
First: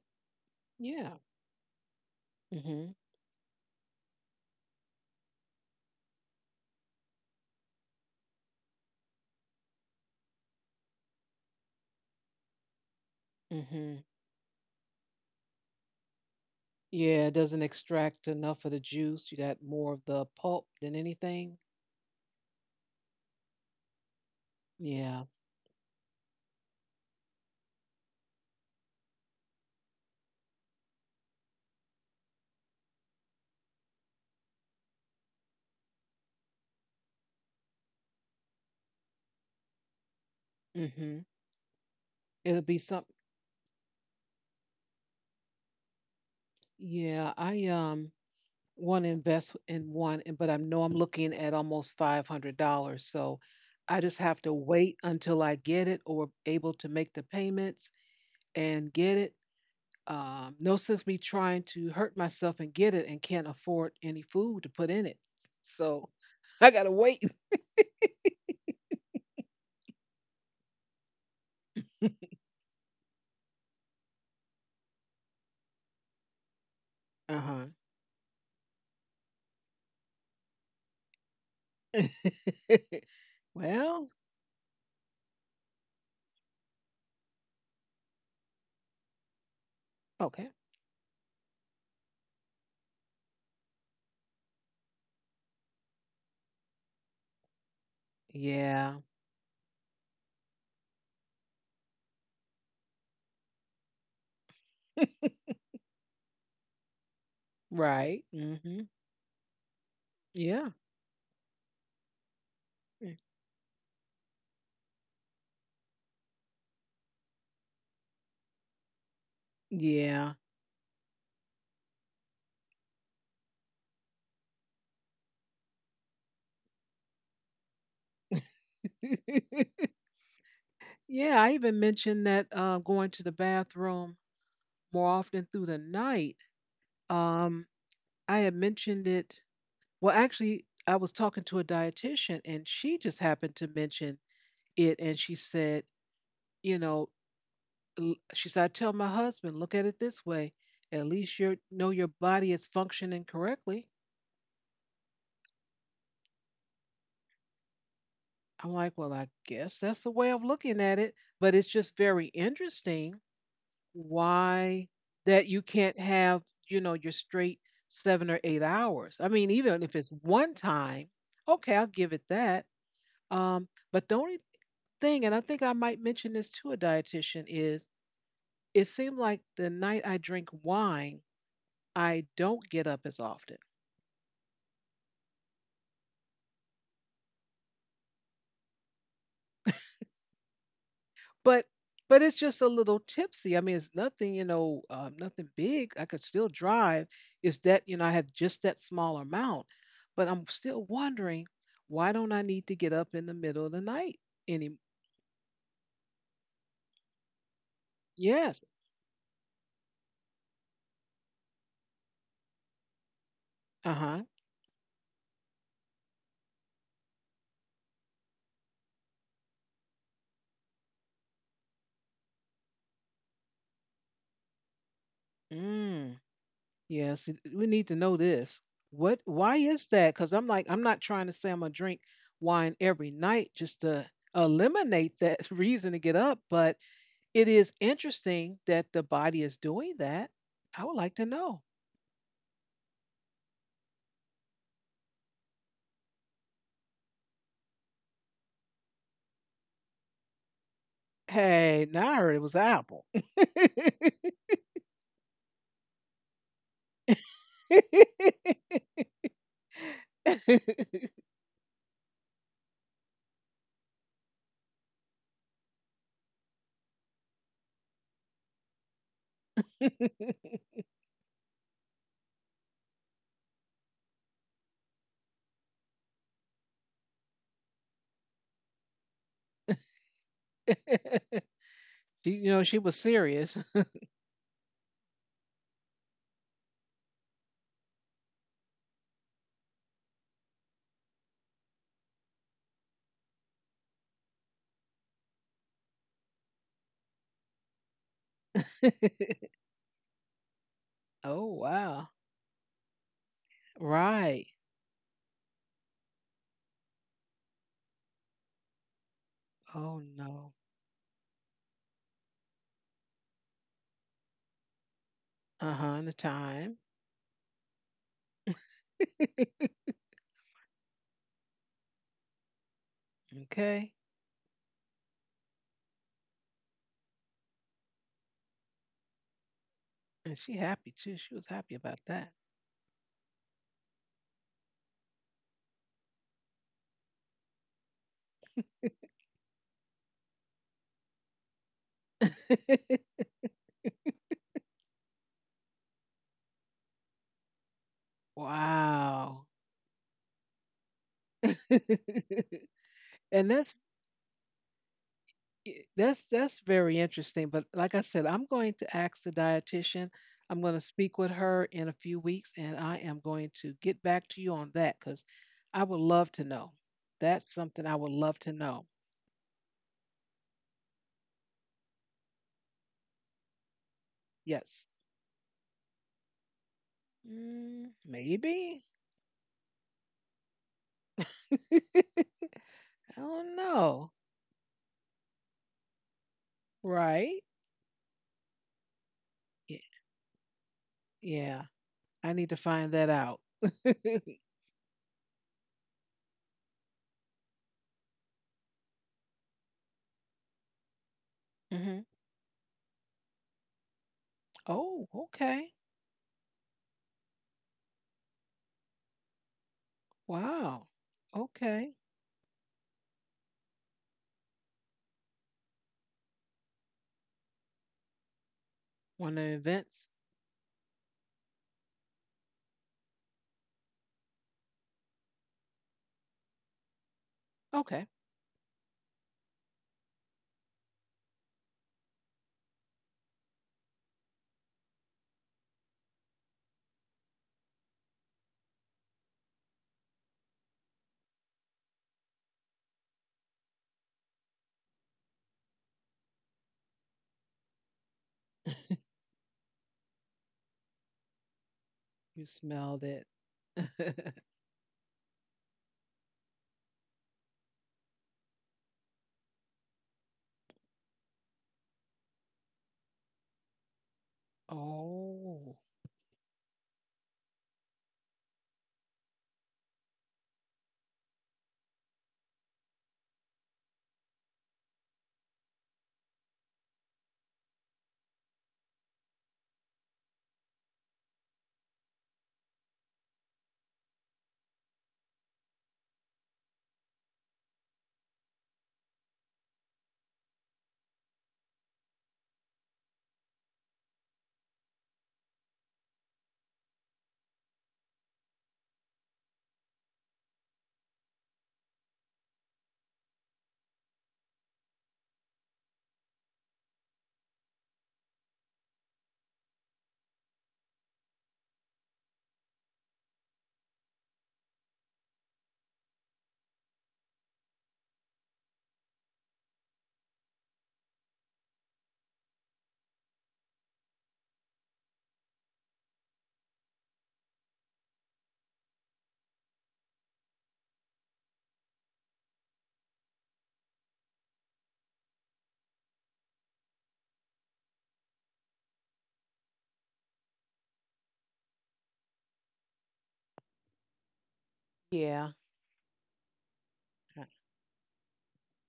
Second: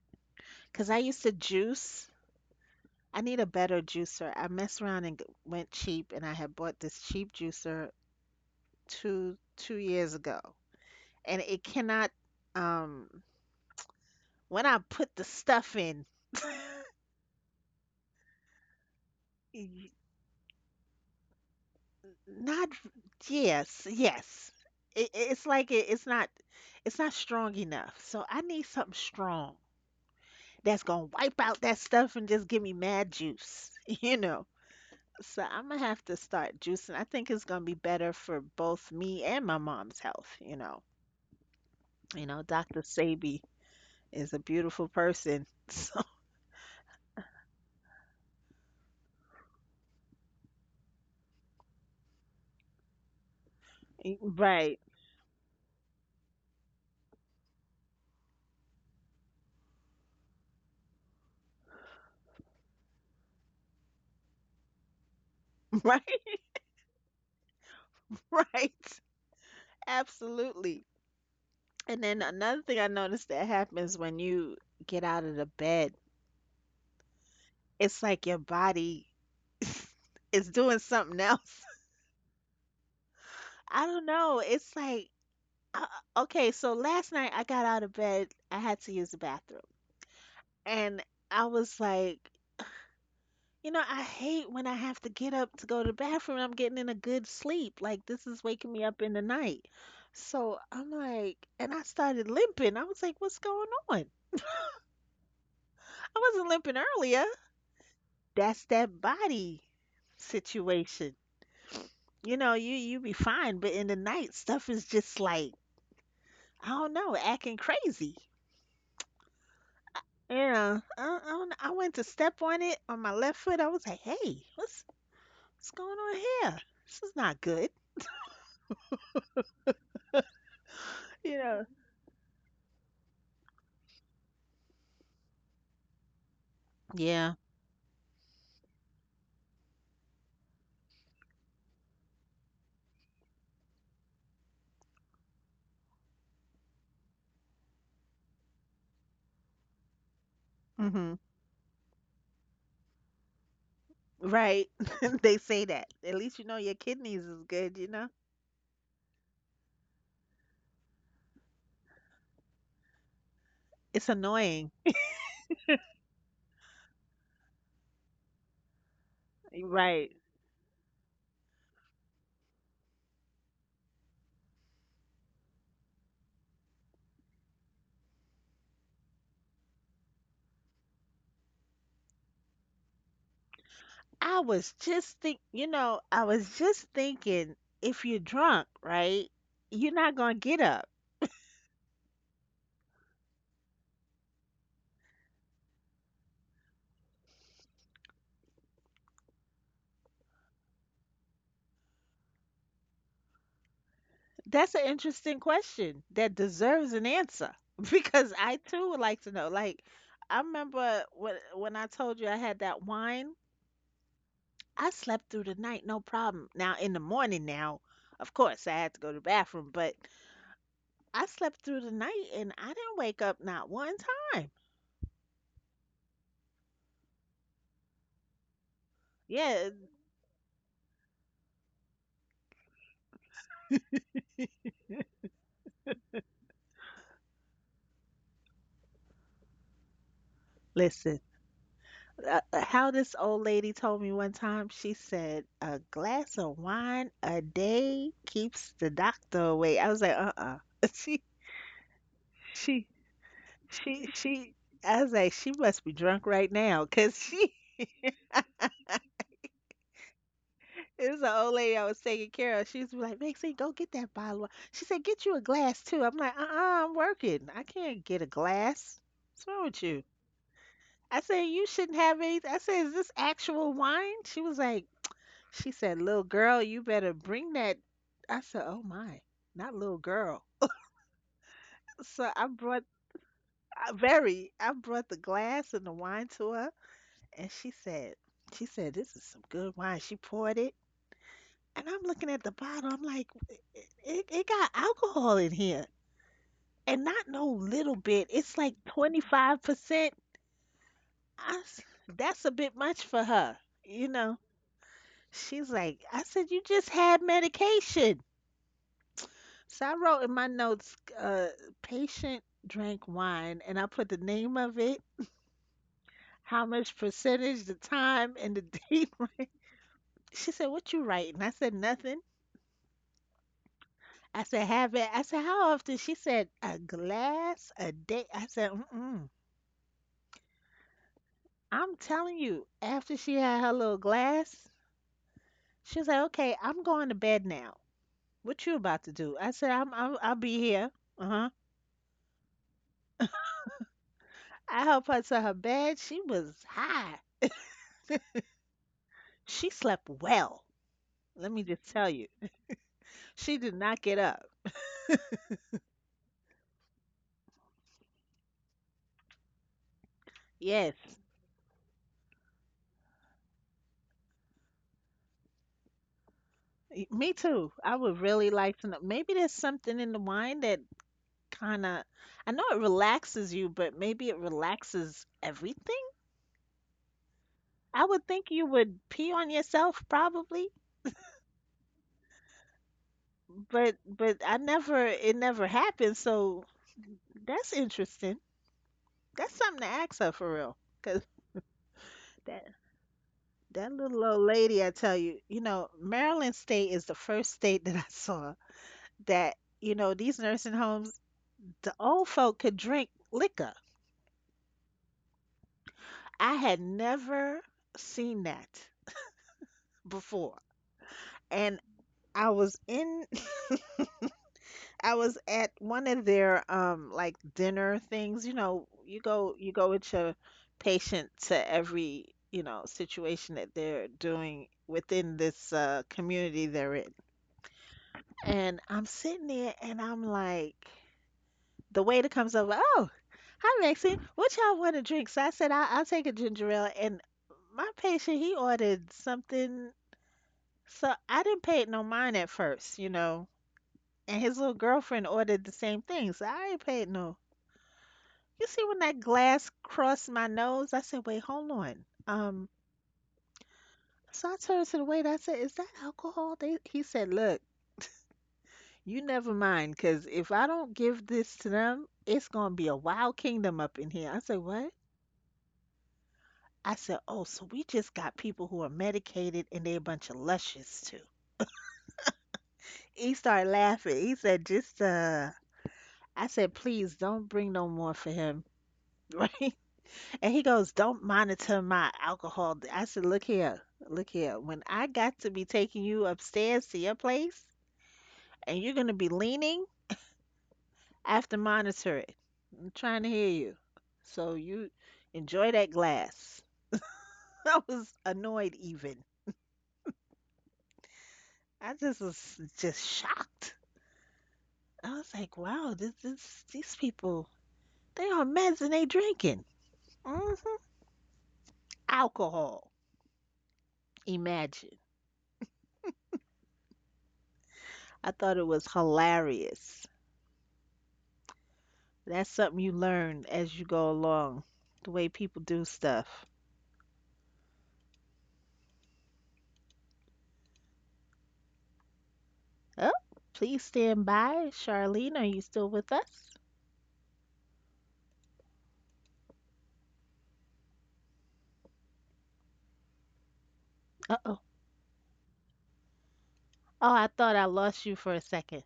Because I
Yeah.
used to juice.
Mhm.
I need a better juicer. I messed around and g- went cheap, and I had bought this cheap juicer two two years ago, and it cannot. Um,
Mhm.
when I put the stuff in,
Yeah, it doesn't extract enough of the juice. You got
y-
more of the pulp than anything.
not, yes, yes. It,
Yeah.
it's like it, it's not, it's not strong enough. So I need something strong that's gonna wipe out that stuff and just give me mad juice, [LAUGHS] you know. So I'm gonna have to start juicing. I think it's gonna be better for both me and my mom's health, you know.
Mhm.
You know,
It'll be
doctor
some
Sabi is a beautiful person. [LAUGHS] So
Yeah, I um want to invest in one and but I know I'm looking at almost five hundred dollars so I just have to
right,
wait until I get it or able to make the payments and get it. Um, no sense me trying to hurt myself and get it and can't afford any food to put in it.
[LAUGHS] right.
So I gotta wait.
[LAUGHS] Right. Absolutely. And then another thing I noticed that happens when you get out of the bed,
Uh
it's like your body is doing something else.
huh. [LAUGHS]
[LAUGHS] I don't
well,
know. It's like, uh, uh, okay, so last night I got out of bed, I had to use the bathroom.
okay.
And I was like, you know, I hate when I have to get up to go to the bathroom. I'm getting in a good sleep. Like, this is waking me
Yeah.
up in the night. So I'm like, and I started limping. I was like, what's going on?
[LAUGHS]
I wasn't limping earlier.
Right.
That's
Mm-hmm.
that body
Yeah.
situation. You know, you you be
Mm.
fine, but in the night stuff is just like, I don't know, acting crazy.
Yeah.
Yeah, I, I, don't- I went to step on it on my left foot. I was like, "Hey, what's what's going on here? This is not good." [LAUGHS]
[LAUGHS]
You
yeah. I
know.
even mentioned that uh, going to the bathroom more often through the night.
Yeah.
Um, I had mentioned it. Well, actually, I was talking to a dietitian, and she just happened to mention it and she said, you know, l- she said, I tell my husband, look at it this way. At
Mhm.
least you know your body is functioning correctly.
Right. [LAUGHS] They say that. At least you know your kidneys is good. You know.
I'm like, well, I guess that's the way of looking at it. But it's just very interesting
It's annoying.
why that you can't have, you know, your straight seven or eight hours. I mean, even if
Right.
it's one time, okay, I'll give it that. Um, but the only thing, and I think I might mention this to a dietitian, is it seemed like the night I drink wine, I don't get up as often.
I was just think, you know, I was just thinking, if you're drunk, right? You're not going to get up.
But but it's just a little tipsy. I mean, it's nothing, you know, um, nothing big. I could still drive. It's that, you know, I had just that small amount. But I'm still wondering why don't I need to get up in the middle of the night
That's an
any?
interesting question that deserves an answer [LAUGHS] because I
Yes.
too would like to know. Like, I remember when when I told you I had that wine,
Uh huh.
I slept through the night, no problem. Now in the morning now, of course, I had to go to the bathroom, but I slept through the night and I didn't wake up not one time.
Mm. Yes. it- We need to know this. What? Why
Yeah,
is that? Because I'm like, I'm not trying to say I'm gonna drink wine every night just to eliminate that [LAUGHS] reason to get up, but it is interesting that the body is doing that. I would like
listen.
to know.
Uh, uh, how this old lady told me one time, she said, a glass of wine a day keeps the doctor away. I was like, uh-uh. [LAUGHS] She,
Hey, now I heard it was
she,
Apple.
she,
[LAUGHS]
she, I was like, she must be drunk right now because she, [LAUGHS] it was an old lady I was taking care of. She was like, Maxine, go get that bottle. Of-" wine. She said, get you a glass too. I'm like, uh-uh, I'm working. I can't get a glass. What's wrong with you? I said, you shouldn't have any. I said, is this actual wine? She was like, She said, "Little girl, you better bring that." I said, "Oh my, not little girl." So
She,
I
you know, she
brought
was serious.
I, very. I brought the glass and the wine to her, and she said, "She said this is some good wine." She poured it, and I'm looking at the bottle. I'm like, "It, it, it got alcohol in here, and not no little bit. It's like 25
[LAUGHS]
percent."
Oh,
I s-
wow.
that's a bit much for her, you know."
Right.
She's like, "I said you just had medication." So I
Oh,
wrote in my
no.
notes, uh, patient drank wine, and I put the name of it,
Uh-huh. And the
how
time.
much percentage, the time, and the [LAUGHS] date. Range.
[LAUGHS]
She said, "What you writing?" I said, "Nothing."
Okay.
I said, "Have it." I said, "How often?" She said, "A glass a day." I said, "Mm-mm."
And she happy too. She was happy
I'm
about that.
telling you, after she had her little glass, she was like, "Okay, I'm going to bed now. What you about to do?" I said, "I'm, I'm I'll be here." Uh huh.
[LAUGHS]
I helped her to her bed. She was high.
Wow.
She slept well. Let me just tell you,
[LAUGHS] and
she did
that's
not get up.
Y- That's that's very interesting. But like I said, I'm going to ask the dietitian. I'm going to
Yes,
speak with her in a few weeks, and I am going to get back to you on that because I would love to know.
y- me
That's
too.
something
I
I would
would
love
really
to
like to
know.
know. Maybe there's something in the wine that kind of, I know it relaxes you, but maybe it
Yes.
relaxes everything.
Mm,
I would think you
maybe.
would pee on yourself probably,
[LAUGHS] I don't
but
know.
but I never, it never happened. So
Right?
that's interesting. That's something
Y-
to ask her for real. Cause
Yeah, I need to
that
find that out.
that
[LAUGHS]
little old lady, I tell you, you know, Maryland State is the first state that I saw that, you know, these nursing homes, the
Hmm.
old folk could drink liquor.
Oh, okay.
I had never seen that before.
Wow.
And
Okay.
I was in [LAUGHS] I was at one of their um like dinner things, you know, you
One of
go
the
you go with
events.
your patient to every, you know, situation that they're doing within this uh community they're in.
Okay.
And I'm sitting there and I'm like the waiter comes over. Oh, hi Lexi, what y'all want to drink? So I said I, I'll take a ginger ale, and my patient he ordered something. So I didn't pay it no mind at first, you know, and his little girlfriend ordered the same thing. So I ain't paid no. You see when
[LAUGHS]
that glass crossed my nose, I said, wait, hold on.
You
Um,
smelled it. [LAUGHS]
so I turned to the waiter. I said, is that alcohol? They, he said, look. You never mind, because if I don't give this to them, it's going to be a wild kingdom up in here. I said, what?
Oh.
I said, oh, so we just got people who are medicated and they a bunch of luscious too. He started laughing. He said, just uh I said, please don't bring no more for him. [LAUGHS] Right? And he goes, don't monitor my alcohol. I said, look here, look here. When I got to be taking you upstairs to your place and you're gonna be leaning, I have to monitor it. I'm trying to hear you. So you enjoy that glass. [LAUGHS] I was annoyed even. I just was just shocked. I was like, wow, this, this, these people, they on meds and they drinking hmm alcohol. Imagine. I thought it was hilarious. That's something you learn as you go along, the way people do stuff. Oh, please stand by. Charlene, are you still with us? Uh-oh.
Yeah.
Oh, I
I-
thought I lost you for a second.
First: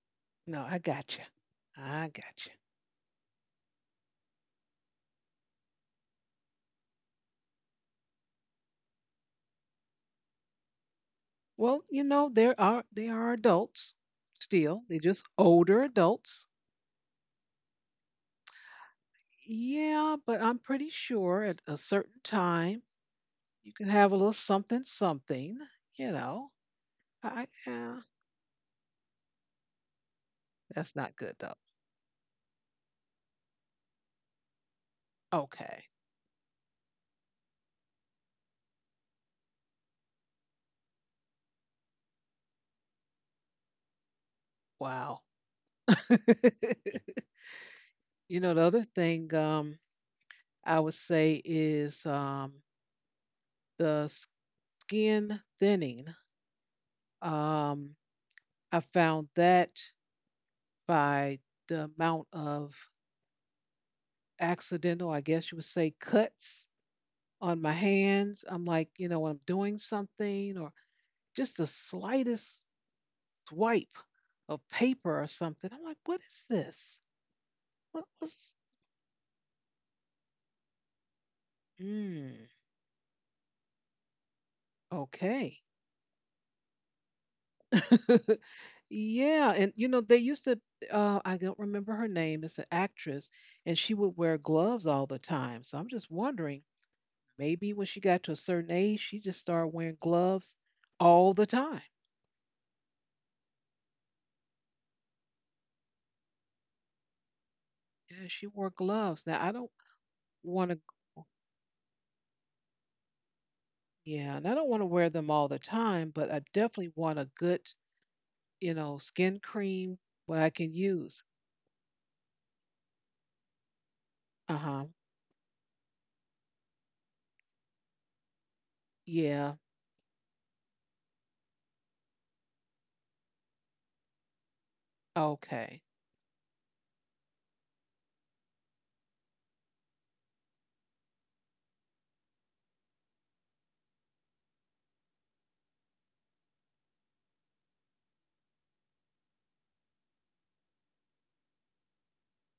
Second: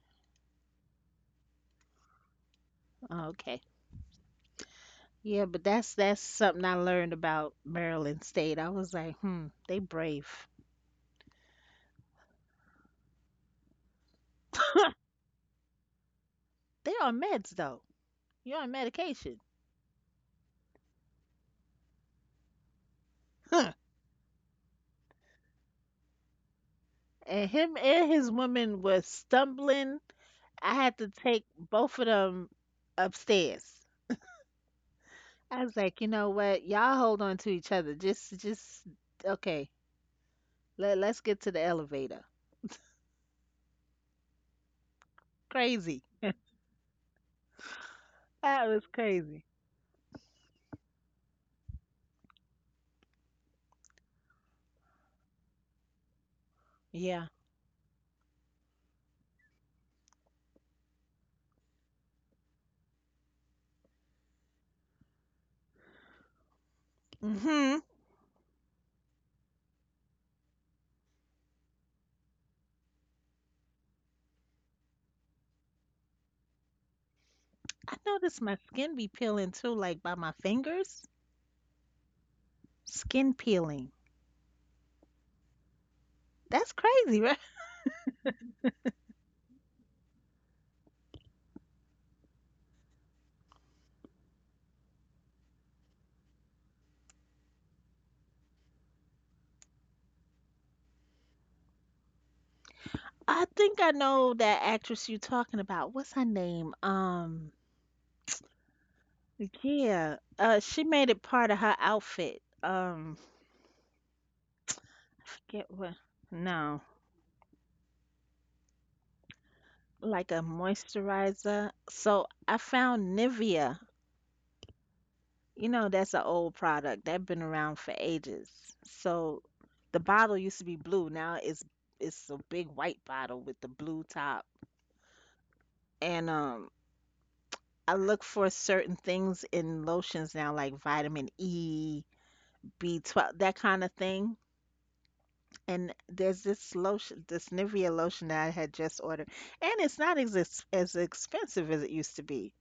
No, I got you. I got you.
Oh, okay. Yeah, but that's that's something I learned about Maryland State. I was like, hmm, they brave.
Well, you know, there are they are adults still. They're just older adults.
They on meds though. You're on medication.
Yeah, but I'm pretty sure at a certain time you
[LAUGHS]
can have a little something something, you know. I
And him
yeah,
and his woman was stumbling. I
that's
had to
not good
take
though.
both of them upstairs. I was
Okay.
like, you know what? Y'all hold on to each other. Just, just okay. Let Let's get to the elevator.
Wow.
Crazy.
[LAUGHS] You know, the
That
other
was
thing
crazy.
um I would say is um the skin thinning.
Yeah.
Um, I found that by the amount of accidental, I guess you would say, cuts on my
Mhm.
hands. I'm like, you know, when I'm doing something or just the slightest swipe of paper or something. I'm like, what is this?
I
What
noticed
was?
my skin be peeling too, like by my fingers.
Mm,
Skin peeling.
okay.
That's crazy, right?
[LAUGHS] Yeah, and you know they used to. Uh, I don't remember her name. It's an actress, and she would wear gloves all the time. So I'm just wondering. Maybe when she got to a certain age, she just started wearing gloves all the time.
I think I know that actress you're talking about. What's her name? Um,
Yeah, she wore gloves. Now I don't
Yeah, uh,
want
she
to.
made it part of her outfit. Um,
Yeah, and I don't want to wear them all
forget
the
what.
time, but I
No,
definitely want a good, you know, skin cream
like a
what I can use.
moisturizer. So I found Nivea.
Uh huh.
You know, that's an old product that's been around for ages. So
Yeah.
the bottle used to be blue. Now it's it's a big white bottle with the blue top.
Okay.
And um, I look for certain things in lotions now, like vitamin E, B twelve, that kind of thing. And there's this lotion, this Nivea lotion that I had just ordered, and it's not as ex- as expensive as it used to be.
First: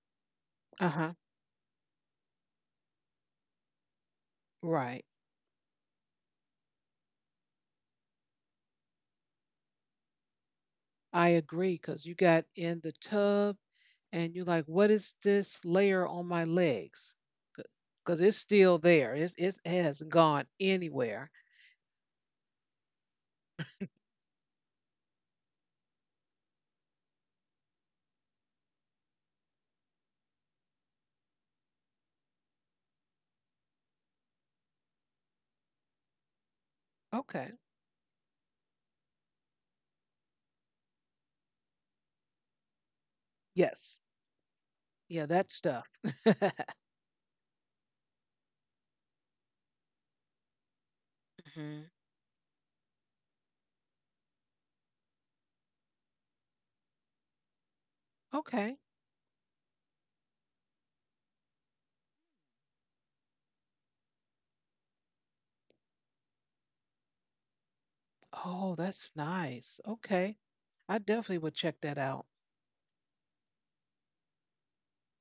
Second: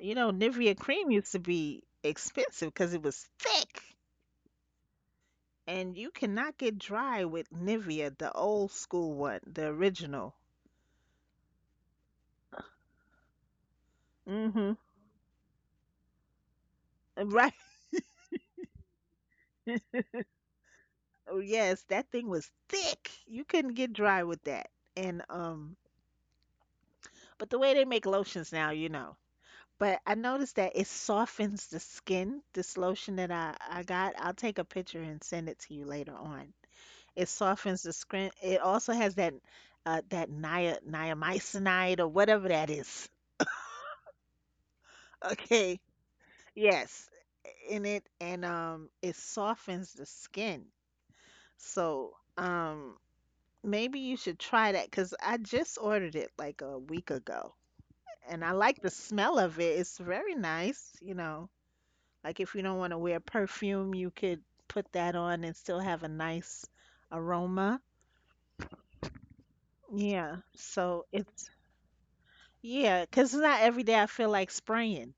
You know, Nivea
Uh
cream
huh.
used to be expensive because it was thick,
Right.
and you cannot get dry with Nivea, the old school one, the original.
I agree because you got in the tub and you're like,
Mm-hmm.
what is this layer on my legs?
Right.
Because it's still there. It's, it's- it
[LAUGHS]
hasn't gone anywhere.
Oh yes, that thing was thick. You couldn't get dry with that. And um, but the way they make lotions now, you know. But I noticed that it softens the skin. This lotion that I, I got, I'll take a picture and send it to you later on. It
Okay.
softens the skin. It also has that uh, that nia, niacinamide or whatever that is. [LAUGHS]
Yes. Yeah, that
Okay.
stuff. [LAUGHS]
Yes. In it, and um it softens the skin.
Hmm.
So um maybe you should try that because I just ordered it like a week ago and I
Okay.
like the smell of it. It's very nice, you know. Like if you don't want to wear perfume, you could put that on and still have a nice aroma.
Oh, that's nice. Okay.
Yeah.
I
So
definitely
it's,
would check that out.
yeah, cause it's not every day I feel like spraying.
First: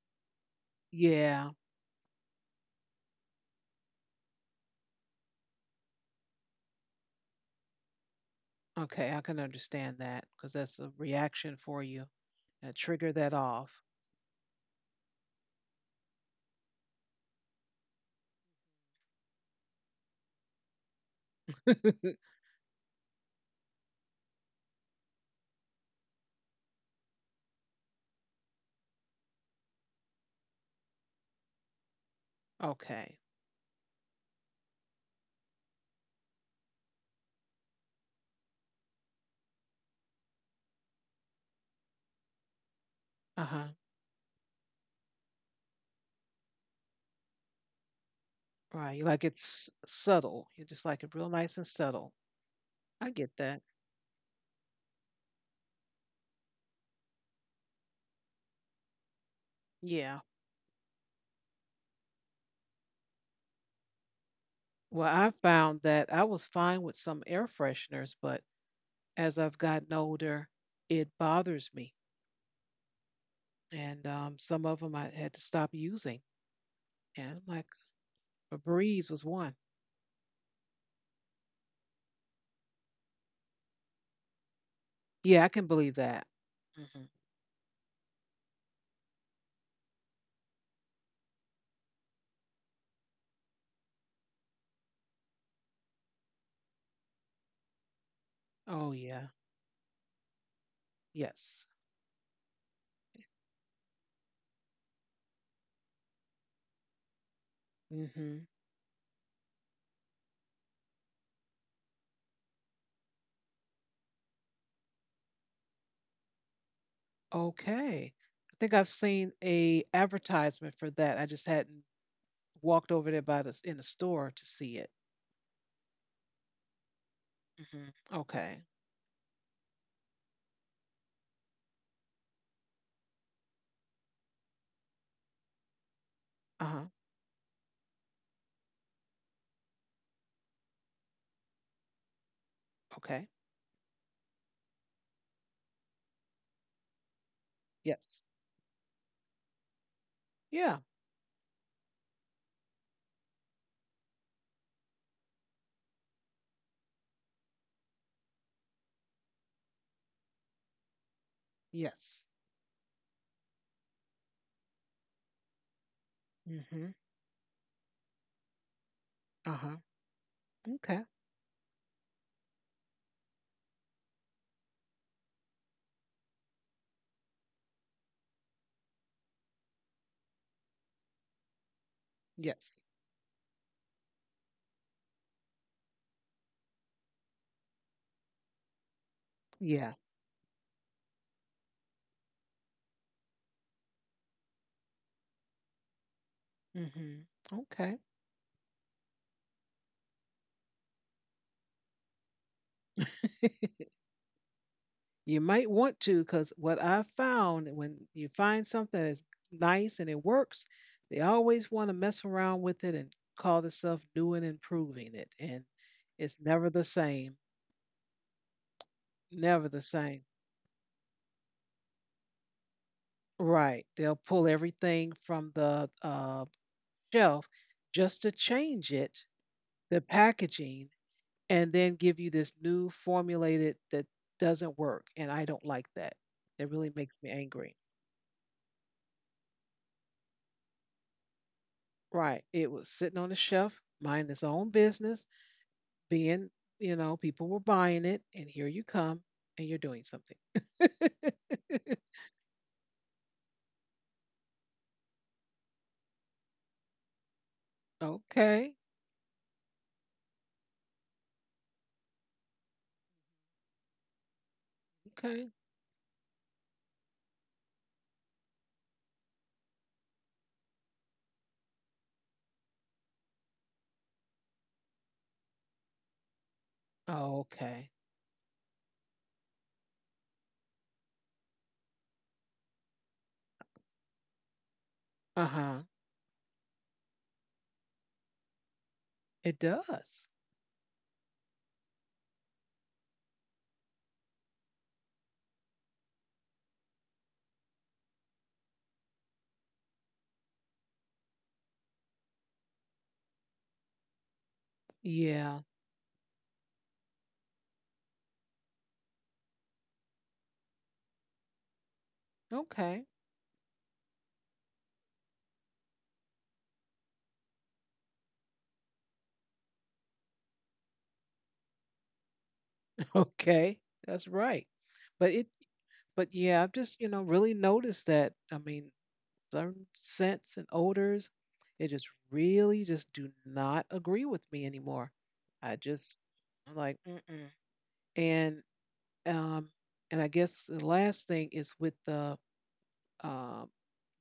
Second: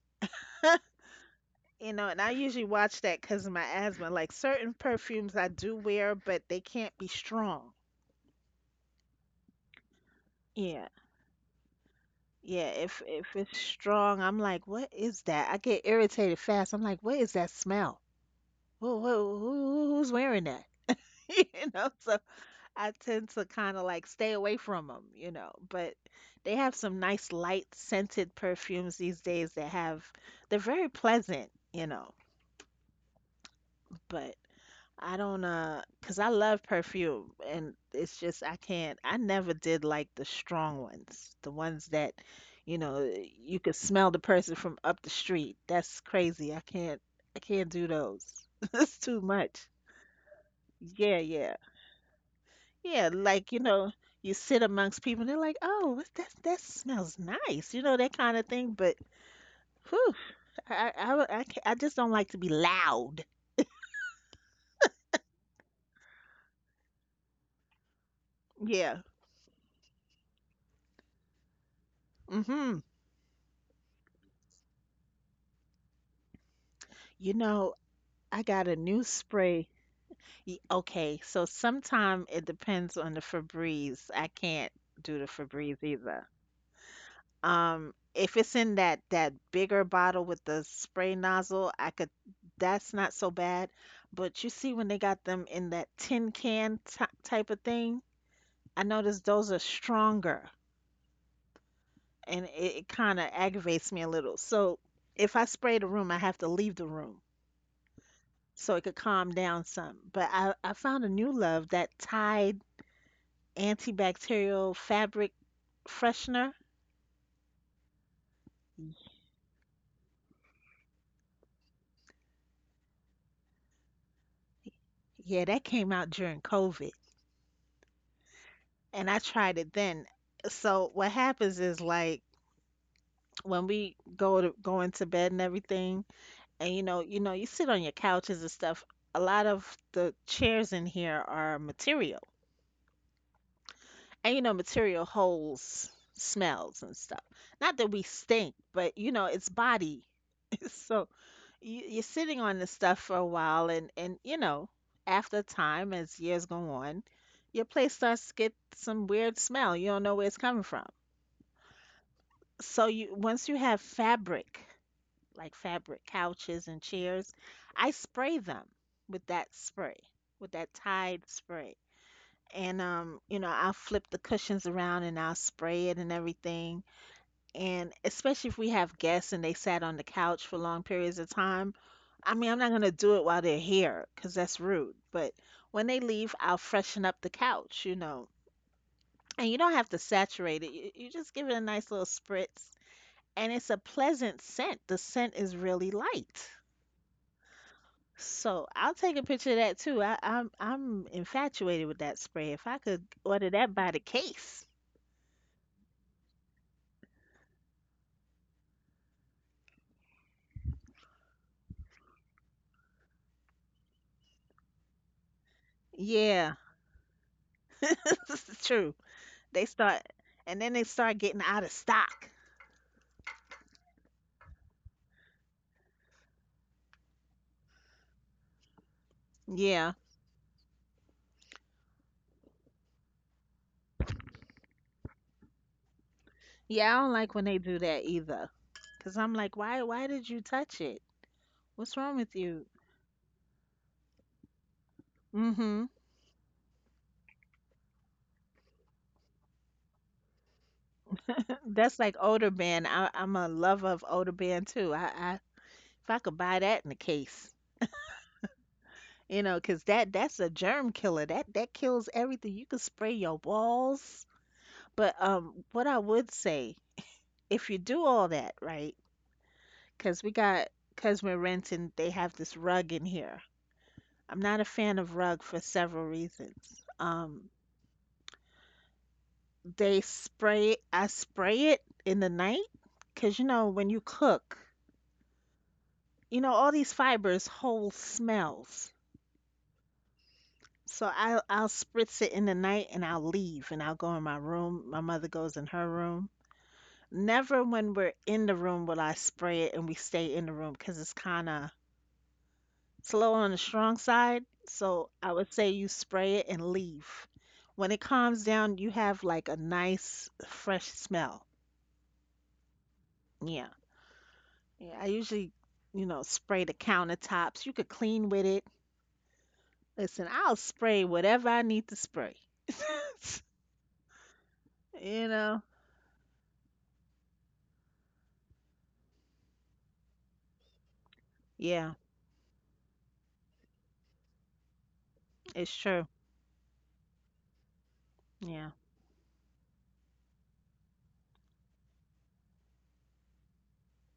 Yeah.
You know, and I usually watch that cause of my asthma. Like certain perfumes I do wear, but they can't be strong.
Okay, I can understand that because that's
Yeah.
a reaction for you.
Yeah,
And
if
trigger that
if it's
off.
strong, I'm like, what is that? I get irritated fast. I'm like, what is that smell? Who, who, who who's wearing that? [LAUGHS] You know,
[LAUGHS]
so I tend to kind of like stay away from them, you know. But they have some nice light scented perfumes these days that have they're very pleasant, you know.
Okay.
But I don't uh, uh, cause I love perfume and it's just I can't I never did like the strong ones, the ones that you know
Uh
you
huh.
could smell the person from up the street. That's crazy. I can't I can't do those. [LAUGHS] It's
Right. You
too
like
much.
it's subtle. You just like it
Yeah,
real
yeah.
nice and subtle.
Yeah,
I get
like, you
that.
know, you sit amongst people they're like, "Oh, what- that that smells nice," you know, that kind of thing. But whew,
Yeah.
I I I, I, ca- I just don't like to be loud.
Well, I found that I was fine with some air fresheners, but
Yeah.
as I've gotten older, it bothers me.
Mm-hmm.
and um, some of them I had to stop using.
You
And I'm like,
know, I
a
got a new
breeze was one.
spray. Y- Okay, so sometime it depends on the Febreze. I can't do the
Yeah, I can
Febreze
believe that.
either.
Hmm.
Um, if it's in that that bigger bottle with the spray nozzle, I could that's not so bad. But you see when they got them in that tin can ty type of thing, I
Oh
noticed
yeah,
those are stronger
yes.
and it, it kind of aggravates me a little. So if I spray the room, I have to leave the room
Hmm.
so it could calm down some. But I, I found a new love, that Tide antibacterial fabric freshener.
Okay, I think I've seen a advertisement for that. I just hadn't walked over there by the in the store to see it.
Yeah, that came out during COVID,
Hmm. Okay.
and I tried it then. So what happens is like when we go to going to bed and everything,
Uh
and you
huh.
know, you know, you sit on your couches and stuff. A lot of the chairs in here are material,
Okay.
and you know, material holds smells and stuff. Not that we
Yes.
stink, but you know, it's body. [LAUGHS]
Yeah.
So you, you're sitting on this stuff for a while, and and you know, after time as years go on, your place starts to get some weird smell. You don't know where it's coming from.
Yes.
So you once you have fabric like fabric couches and
Hmm.
chairs, I spray them with
Uh
that
huh.
spray with that
Okay.
Tide spray, and um you know, I'll flip the cushions around and I'll spray it and everything, and especially if we have guests and they sat on the couch for long periods of time. I mean, I'm not going
Yes.
to do it while they're here because that's rude, but when they leave I'll freshen up the couch, you know. And you don't have
Yeah.
to saturate it, you, you just give it a nice little spritz and it's a pleasant scent. The scent is really light.
Hmm. Okay.
So I'll take a picture of that too. I, I'm I'm infatuated with that spray. If I could order that
[LAUGHS]
by the case,
You might want to because what I've found when you find something that's nice and it works, they always want to mess around with it and call themselves new and improving it. And it's
yeah,
never the same.
[LAUGHS] this true. They
Never the
start
same.
and then they start getting out of stock.
Right. They'll pull everything from the uh, shelf just to change it,
Yeah,
the packaging, and then give you this new formulated that doesn't work. And I don't like that. It really
yeah, I don't
makes me
like when they
angry.
do that either. Cause I'm like, why why did you touch it? What's wrong with
Right.
you?
It was sitting on a shelf, minding its own business,
Mm-hmm.
being, you know, people were buying it, and here you come, and you're doing something.
[LAUGHS] That's
[LAUGHS]
like older band. I, I'm a lover of older band too. I, I if I could buy that in a case.
Okay.
You know, 'cause that that's a germ killer. That that kills everything. You can spray your walls. But
Okay.
um, what I would say, if you do all that, right? 'Cause we got, 'cause we're renting, they have this rug in here. I'm not a fan of rug for several reasons. Um,
Okay.
they spray, I spray it in the night, 'cause you know when you cook,
Uh huh.
you know all these fibers hold smells.
It does.
So I I'll I'll spritz it in the night and I'll leave and I'll go in my room. My mother goes in her room. Never when we're in the room will I spray it, and we stay in the room because it's kind of, it's a little on the strong side. So I would
Yeah.
say you spray it and leave. When it calms down, you have like a nice fresh smell.
Okay.
Yeah. Yeah. I usually, you know, spray the countertops. You could clean with it. Listen, I'll spray whatever I need to spray.
[LAUGHS]
[LAUGHS]
Okay. That's right.
You
But it,
know?
but yeah, I've just, you know, really noticed that. I mean, certain scents and odors, it
Yeah,
just really just do not agree with me anymore. I
it's true.
just, I'm like, Mm-mm. and
Yeah.
um, and I guess the last thing is with the uh,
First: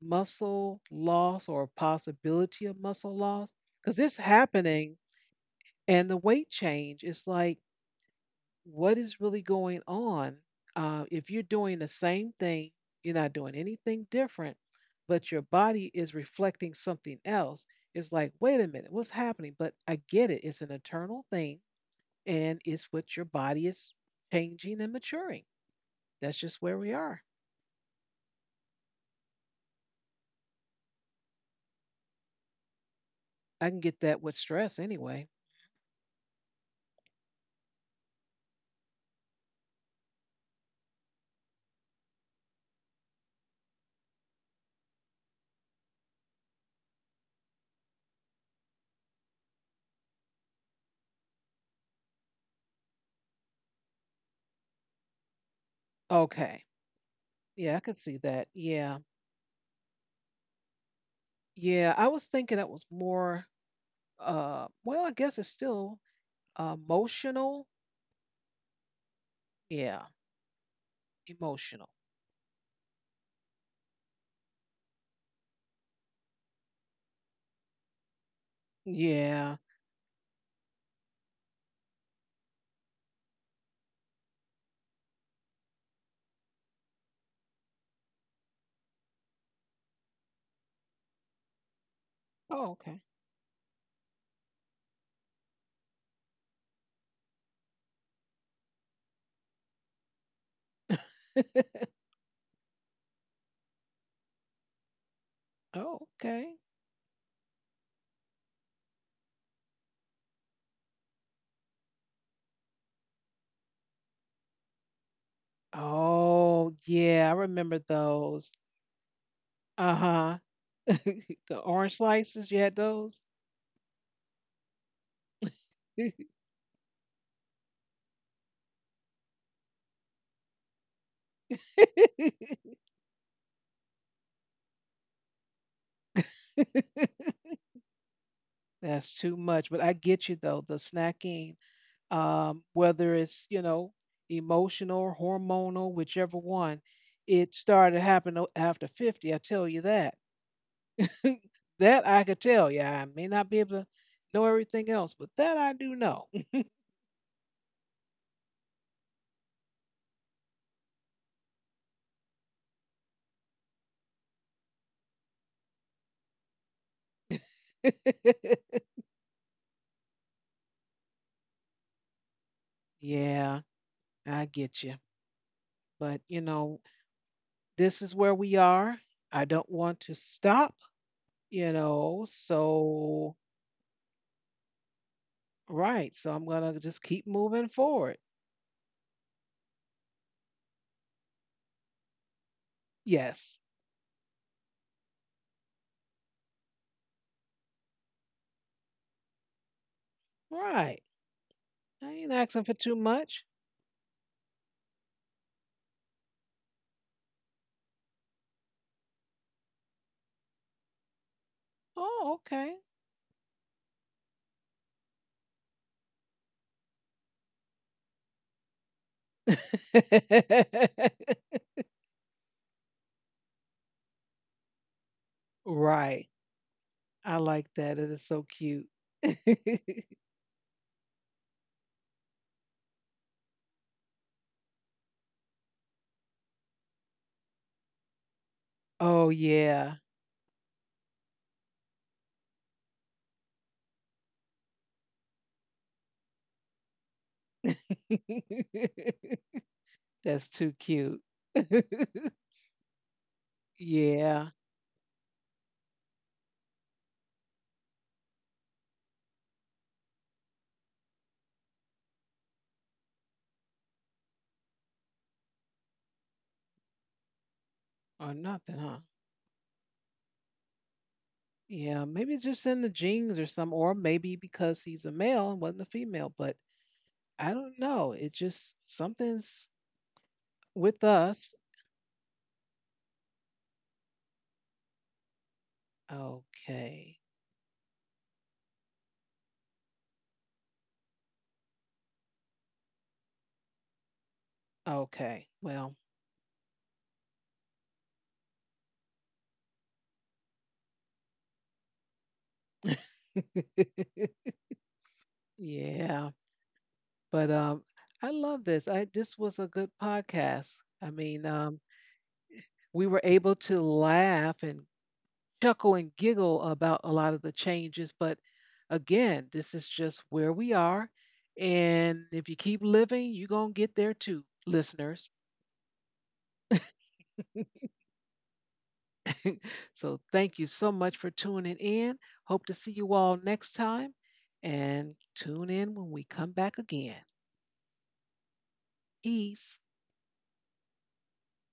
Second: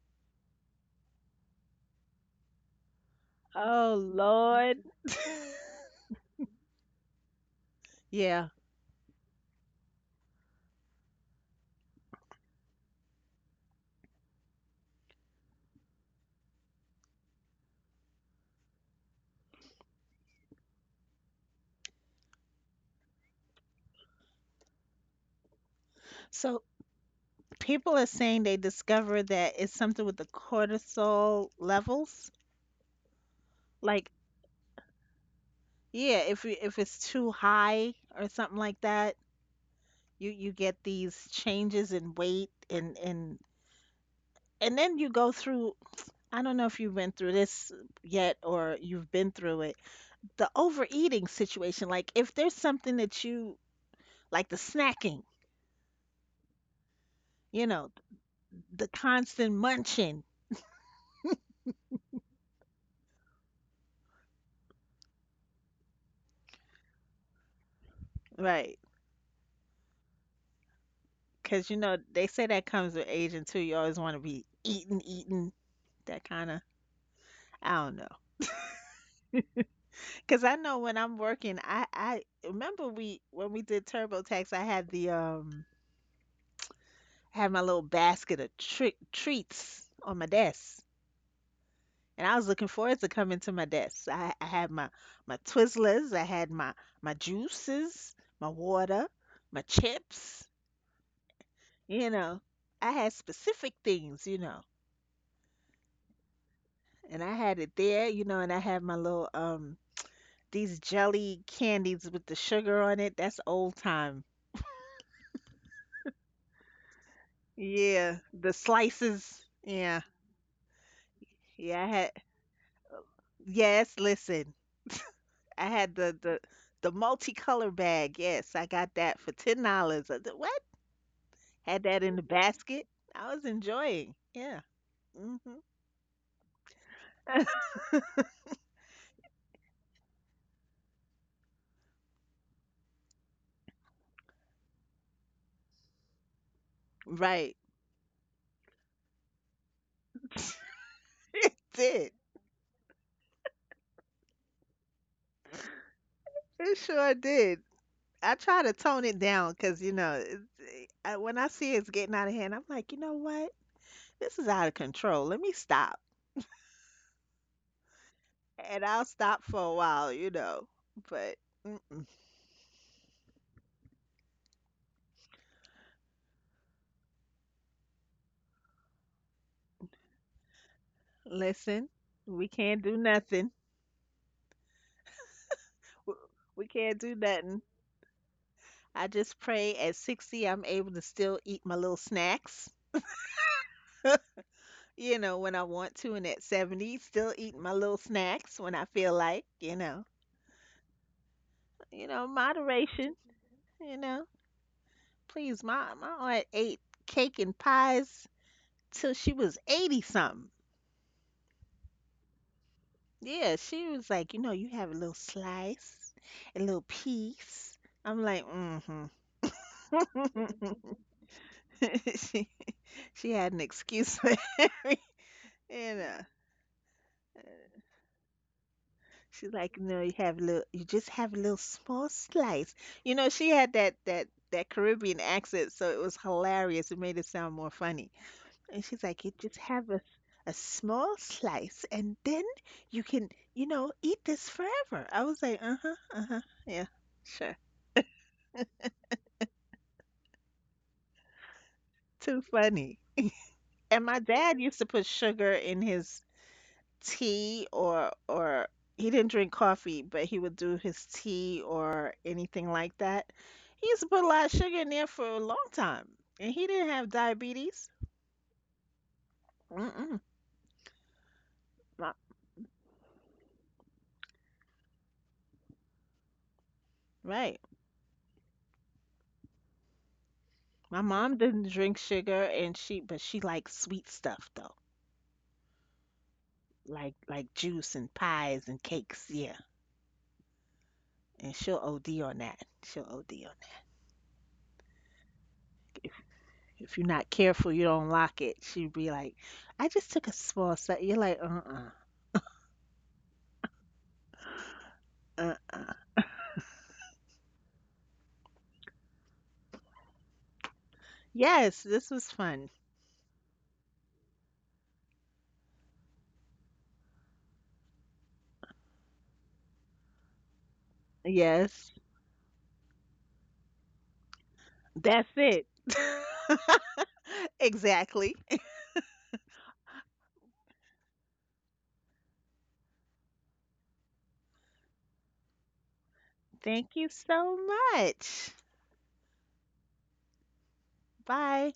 muscle loss or possibility of muscle loss,
Oh,
because it's
Lord.
happening
[LAUGHS]
and the weight change is like,
Yeah.
what is really going on, uh, if you're doing the same thing, you're not doing anything different, but your body is reflecting something else. It's like, wait a minute, what's happening? But I get it. It's an internal thing, and it's what your body is changing and maturing. That's
So
just where we are.
people are saying they discovered that it's something with the cortisol levels.
I can get
Like,
that with stress anyway.
yeah, if you- if it's too high or something like that, you you get these changes in weight and and and then you go through. I don't know if you've been through this yet or you've been through it. The overeating situation, like if there's something that you like, the snacking,
Okay.
you
Yeah, I
know,
can see that.
the
Yeah.
constant munching,
Yeah. I was thinking that was more uh well, I guess it's still uh, emotional.
right?
Yeah,
Because you
emotional.
know they say that comes with age and too. You always want to be eating, eating. That kind of, I don't know.
Yeah.
Cause I know when I'm working, I I remember we when we did TurboTax, I had the um I had my little basket of tre- treats on my desk, and I was looking
Oh,
forward
okay.
to coming to my desk. I, I had my my Twizzlers, I had my my juices, my water, my chips. You
[LAUGHS]
know, I had specific things. You know,
Oh, okay.
and I had it there. You know, and I had my little um these jelly candies with the sugar on it. That's old time.
Oh, yeah, I remember
Yeah, the
those.
slices. Yeah,
Uh-huh. [LAUGHS] The
yeah. I
orange
had,
slices, you had those?
yes. Listen, I had the the the multicolor bag. Yes, I got that for ten dollars. What? Had that in the basket. I was enjoying. Yeah. Hmm. [LAUGHS]
[LAUGHS] That's too much, but I get you though, the snacking. Um, whether it's you know emotional, hormonal, whichever one.
Right.
It started happening after fifty. I tell you that.
[LAUGHS]
[LAUGHS]
It
That
did.
I could tell you. I may not be able to know everything else, but that I do know.
It sure did. I try to tone it down because you know it's, I, when I see it's getting out of hand, I'm like, you know what? This is out of control. Let me stop. And
[LAUGHS]
I'll stop for a while, you know. But mm-mm.
Yeah, I get you. But you know, this is where we are. I don't want to stop. You
Listen,
know,
we can't do
so
nothing.
right.
W-
So I'm
We
gonna
can't
just
do
keep
nothing.
moving forward.
I just pray at sixty I'm able to still eat my little snacks,
Yes.
[LAUGHS] you know, when I want to, and at seventy still eating my little snacks when I feel like, you know,
Right.
you know,
I ain't asking for too
moderation,
much.
you know. Please, my my aunt ate cake and pies till she was eighty something.
Oh, okay.
Yeah, she was like, you know, you have a little slice, a little piece. I'm like, mm-hmm.
[LAUGHS]
[LAUGHS] She she had an excuse for [LAUGHS] every, you know.
Right. I like that. It is so cute.
She's like, no, you
[LAUGHS]
have a little, you just have a little small slice. You know, she had that that that Caribbean accent, so it was hilarious. It made it sound more funny. And she's like, you
Oh,
just have a
yeah.
a small slice, and then you can, you know, eat this forever. I was like, uh-huh, uh-huh, yeah, sure.
[LAUGHS] That's too cute. [LAUGHS]
Too funny. And my
Yeah.
dad used to put sugar in his tea or or he didn't drink coffee, but he would do his tea or anything like that. He used to put a lot of sugar in there for a long time, and he didn't have diabetes.
Or nothing, huh?
Mm-mm.
Yeah.
Not,
Maybe it's just in the genes or some, or maybe because he's a male and wasn't a female, but I
right.
don't know. It just, something's
My
with
mom
us.
didn't drink sugar, and she but she likes sweet stuff though, like
Okay.
like juice and pies and cakes. Yeah, and she'll O D on that. She'll O D on.
Okay. Well,
If you're not careful, you don't lock it. She'd be like, I just took a small set." You're like, uh-uh,
[LAUGHS]
uh-uh.
yeah. But um, I love this. I This was a good podcast. I mean,
Yes,
um,
this was fun.
we were able to laugh and chuckle and giggle about a lot of the changes. But again, this is just where we are,
Yes,
and if you keep living, you're gonna get there too,
that's
listeners.
it. [LAUGHS] Exactly.
So thank you so much for tuning in. Hope to see you all next time, and tune in when we come back
Thank you
again.
so much.
Peace.
Bye.